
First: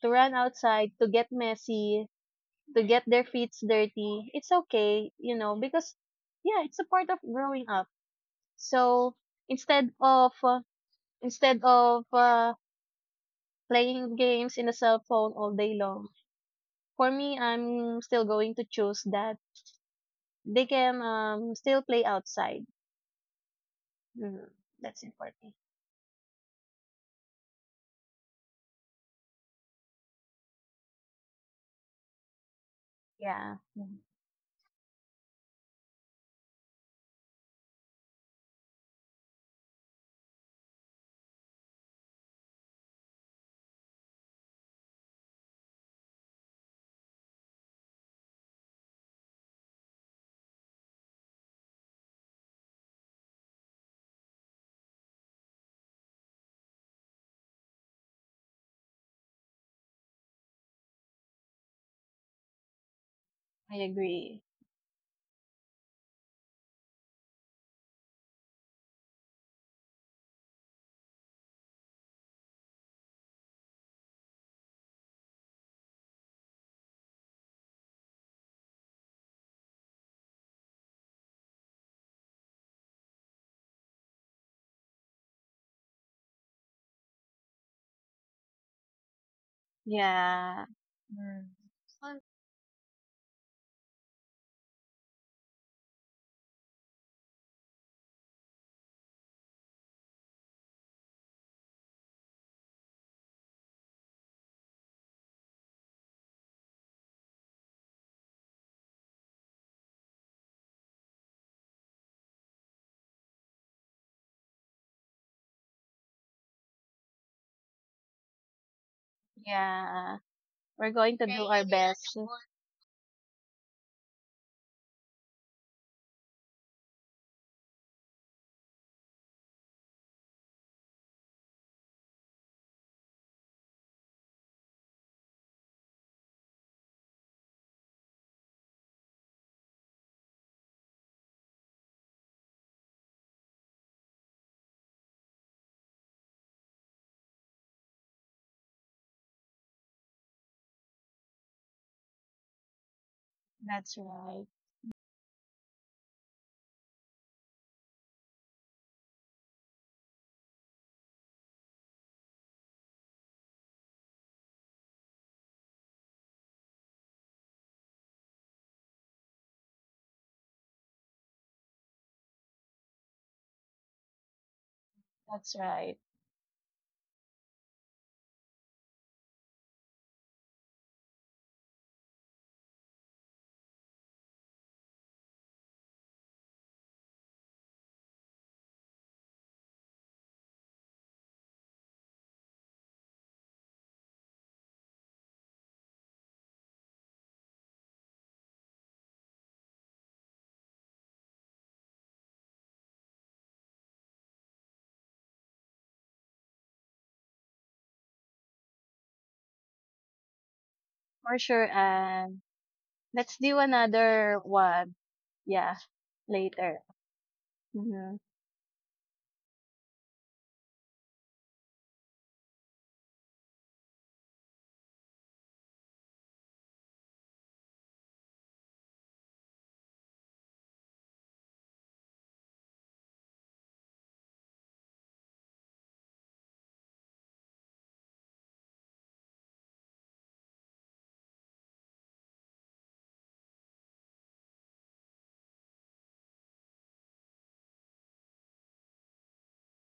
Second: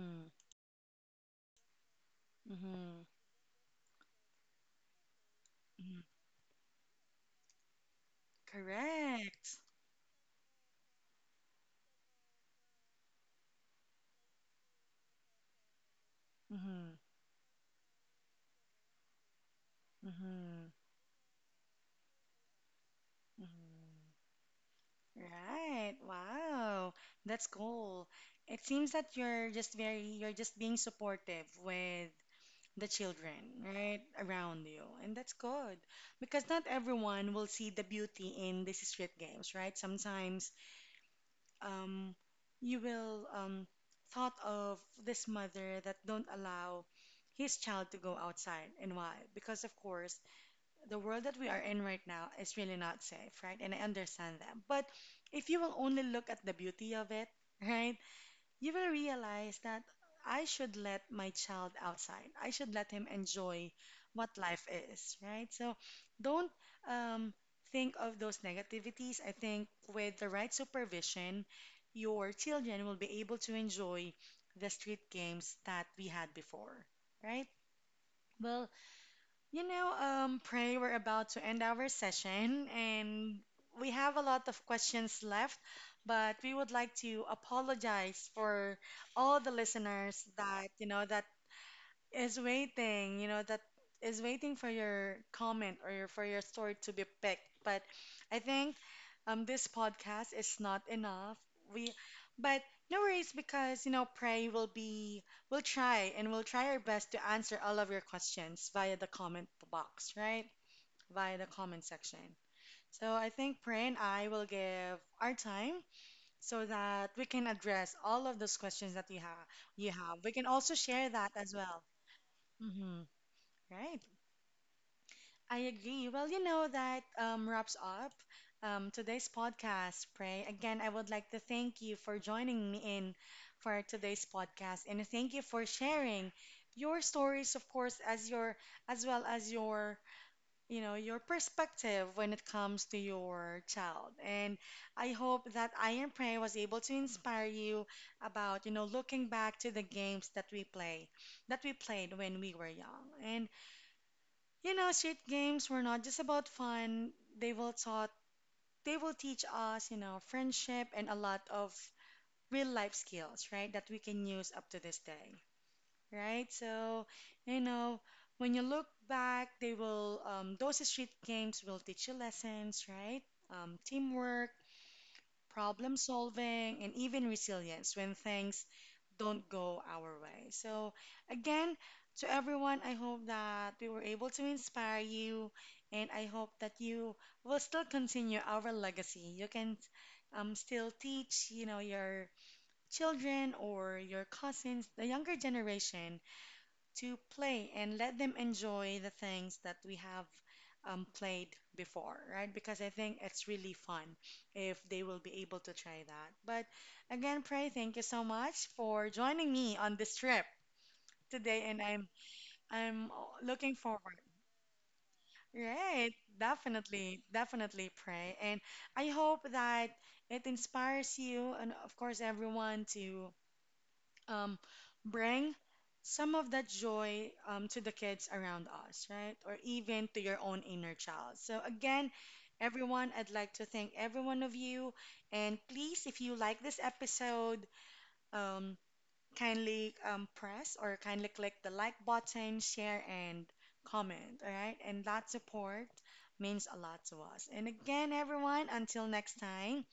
B: to run outside, to get messy, to
A: Mm-hmm.
B: get their feet dirty. It's okay, you know, because yeah, it's a part of growing up. So
A: Correct.
B: instead of uh, instead of playing games in the cell phone all day long,
A: Mm-hmm.
B: for me, I'm still going to choose that they
A: Mm-hmm.
B: can still play outside. Mhm. That's
A: Mm-hmm.
B: important.
A: Right. Wow. That's cool. It seems that you're just very, you're just being supportive with the children
B: Yeah, mhm.
A: right around you and that's good because not everyone will see the beauty in these street games right sometimes um, you will thought of this mother that don't allow his child to go outside and why because of course the world that we are in right now is really not safe right and I understand that but if you will only look at the beauty of it right you will realize that I should let my child outside. I should let him enjoy
B: I
A: what
B: agree.
A: life is, right? So don't um, think of those negativities. I think with the right supervision, your children will be able to enjoy the street games that we had before, right? Well, you know, Pray, we're about to end our session and we have a lot of questions left, but we would like to apologize for all the listeners that,
B: Yeah.
A: you know, that
B: Mm. Well,
A: is waiting, you know, that is waiting for your comment or your, for your story to be picked. But I think this podcast is not enough. We, but no worries because you know, pray will be. We'll try and we'll try our best to answer all of your questions via the comment box, right? Via the comment section. So I think Pray and I will give our time so that we can address all of those questions that you have. You have.
B: yeah,
A: We can also
B: we're
A: share
B: going to
A: that
B: do
A: as
B: right, our
A: well.
B: best.
A: Mm-hmm. Right. I agree. Well, you know, that wraps up today's podcast, Pray. Again, I would like to thank you for joining me in for today's podcast and thank you for sharing your stories, of course, as your as well as your, you know, your perspective when it comes to your child. And I hope that I Am Pray was able to inspire you about, you know, looking back to the games that we play, that we played when we were young. And
B: That's right.
A: you know, street games were not just about fun. They will taught they will teach us, you know, friendship and a lot of real life skills, right? That we can use up to this day, right? So, you know, when you look back, they will those street games will teach you lessons, right? Teamwork,
B: That's
A: problem
B: right.
A: solving, and even resilience when things don't go our way. So, again, to everyone, I hope that we were able to inspire you, and I hope that you will still continue our legacy. You can still teach, you know, your children or your cousins, the younger generation, to play and let them enjoy the things that we have played before, right? Because I think it's really fun if they will be able to try that. But again, Pray, thank you so much for joining me on this trip
B: For
A: today, and
B: sure,
A: I'm
B: and.
A: I'm
B: Let's do
A: looking forward.
B: another one. Yeah,
A: Right,
B: later.
A: definitely, definitely
B: Hmm.
A: pray. And I hope that it inspires you and, of course, everyone to um, bring some of that joy to the kids around us, right? Or even to your own inner child. So, again, everyone, I'd like to thank every one of you. And please, if you like this episode, um, kindly press or kindly click the like button, share, and comment, all right? And that support means a lot to us. And again, everyone, until next time,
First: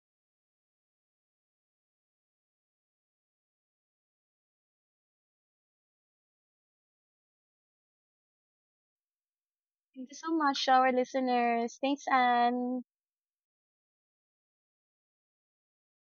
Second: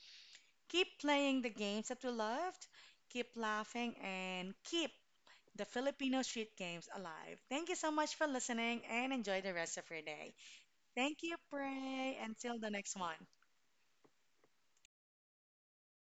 A: keep playing the games that we loved, keep laughing, and keep the Filipino street games alive. Thank you so much for listening and enjoy the rest of your
B: Thank you so
A: day.
B: much to our
A: Thank you,
B: listeners. Thanks,
A: Pray. Until the
B: Anne.
A: next one.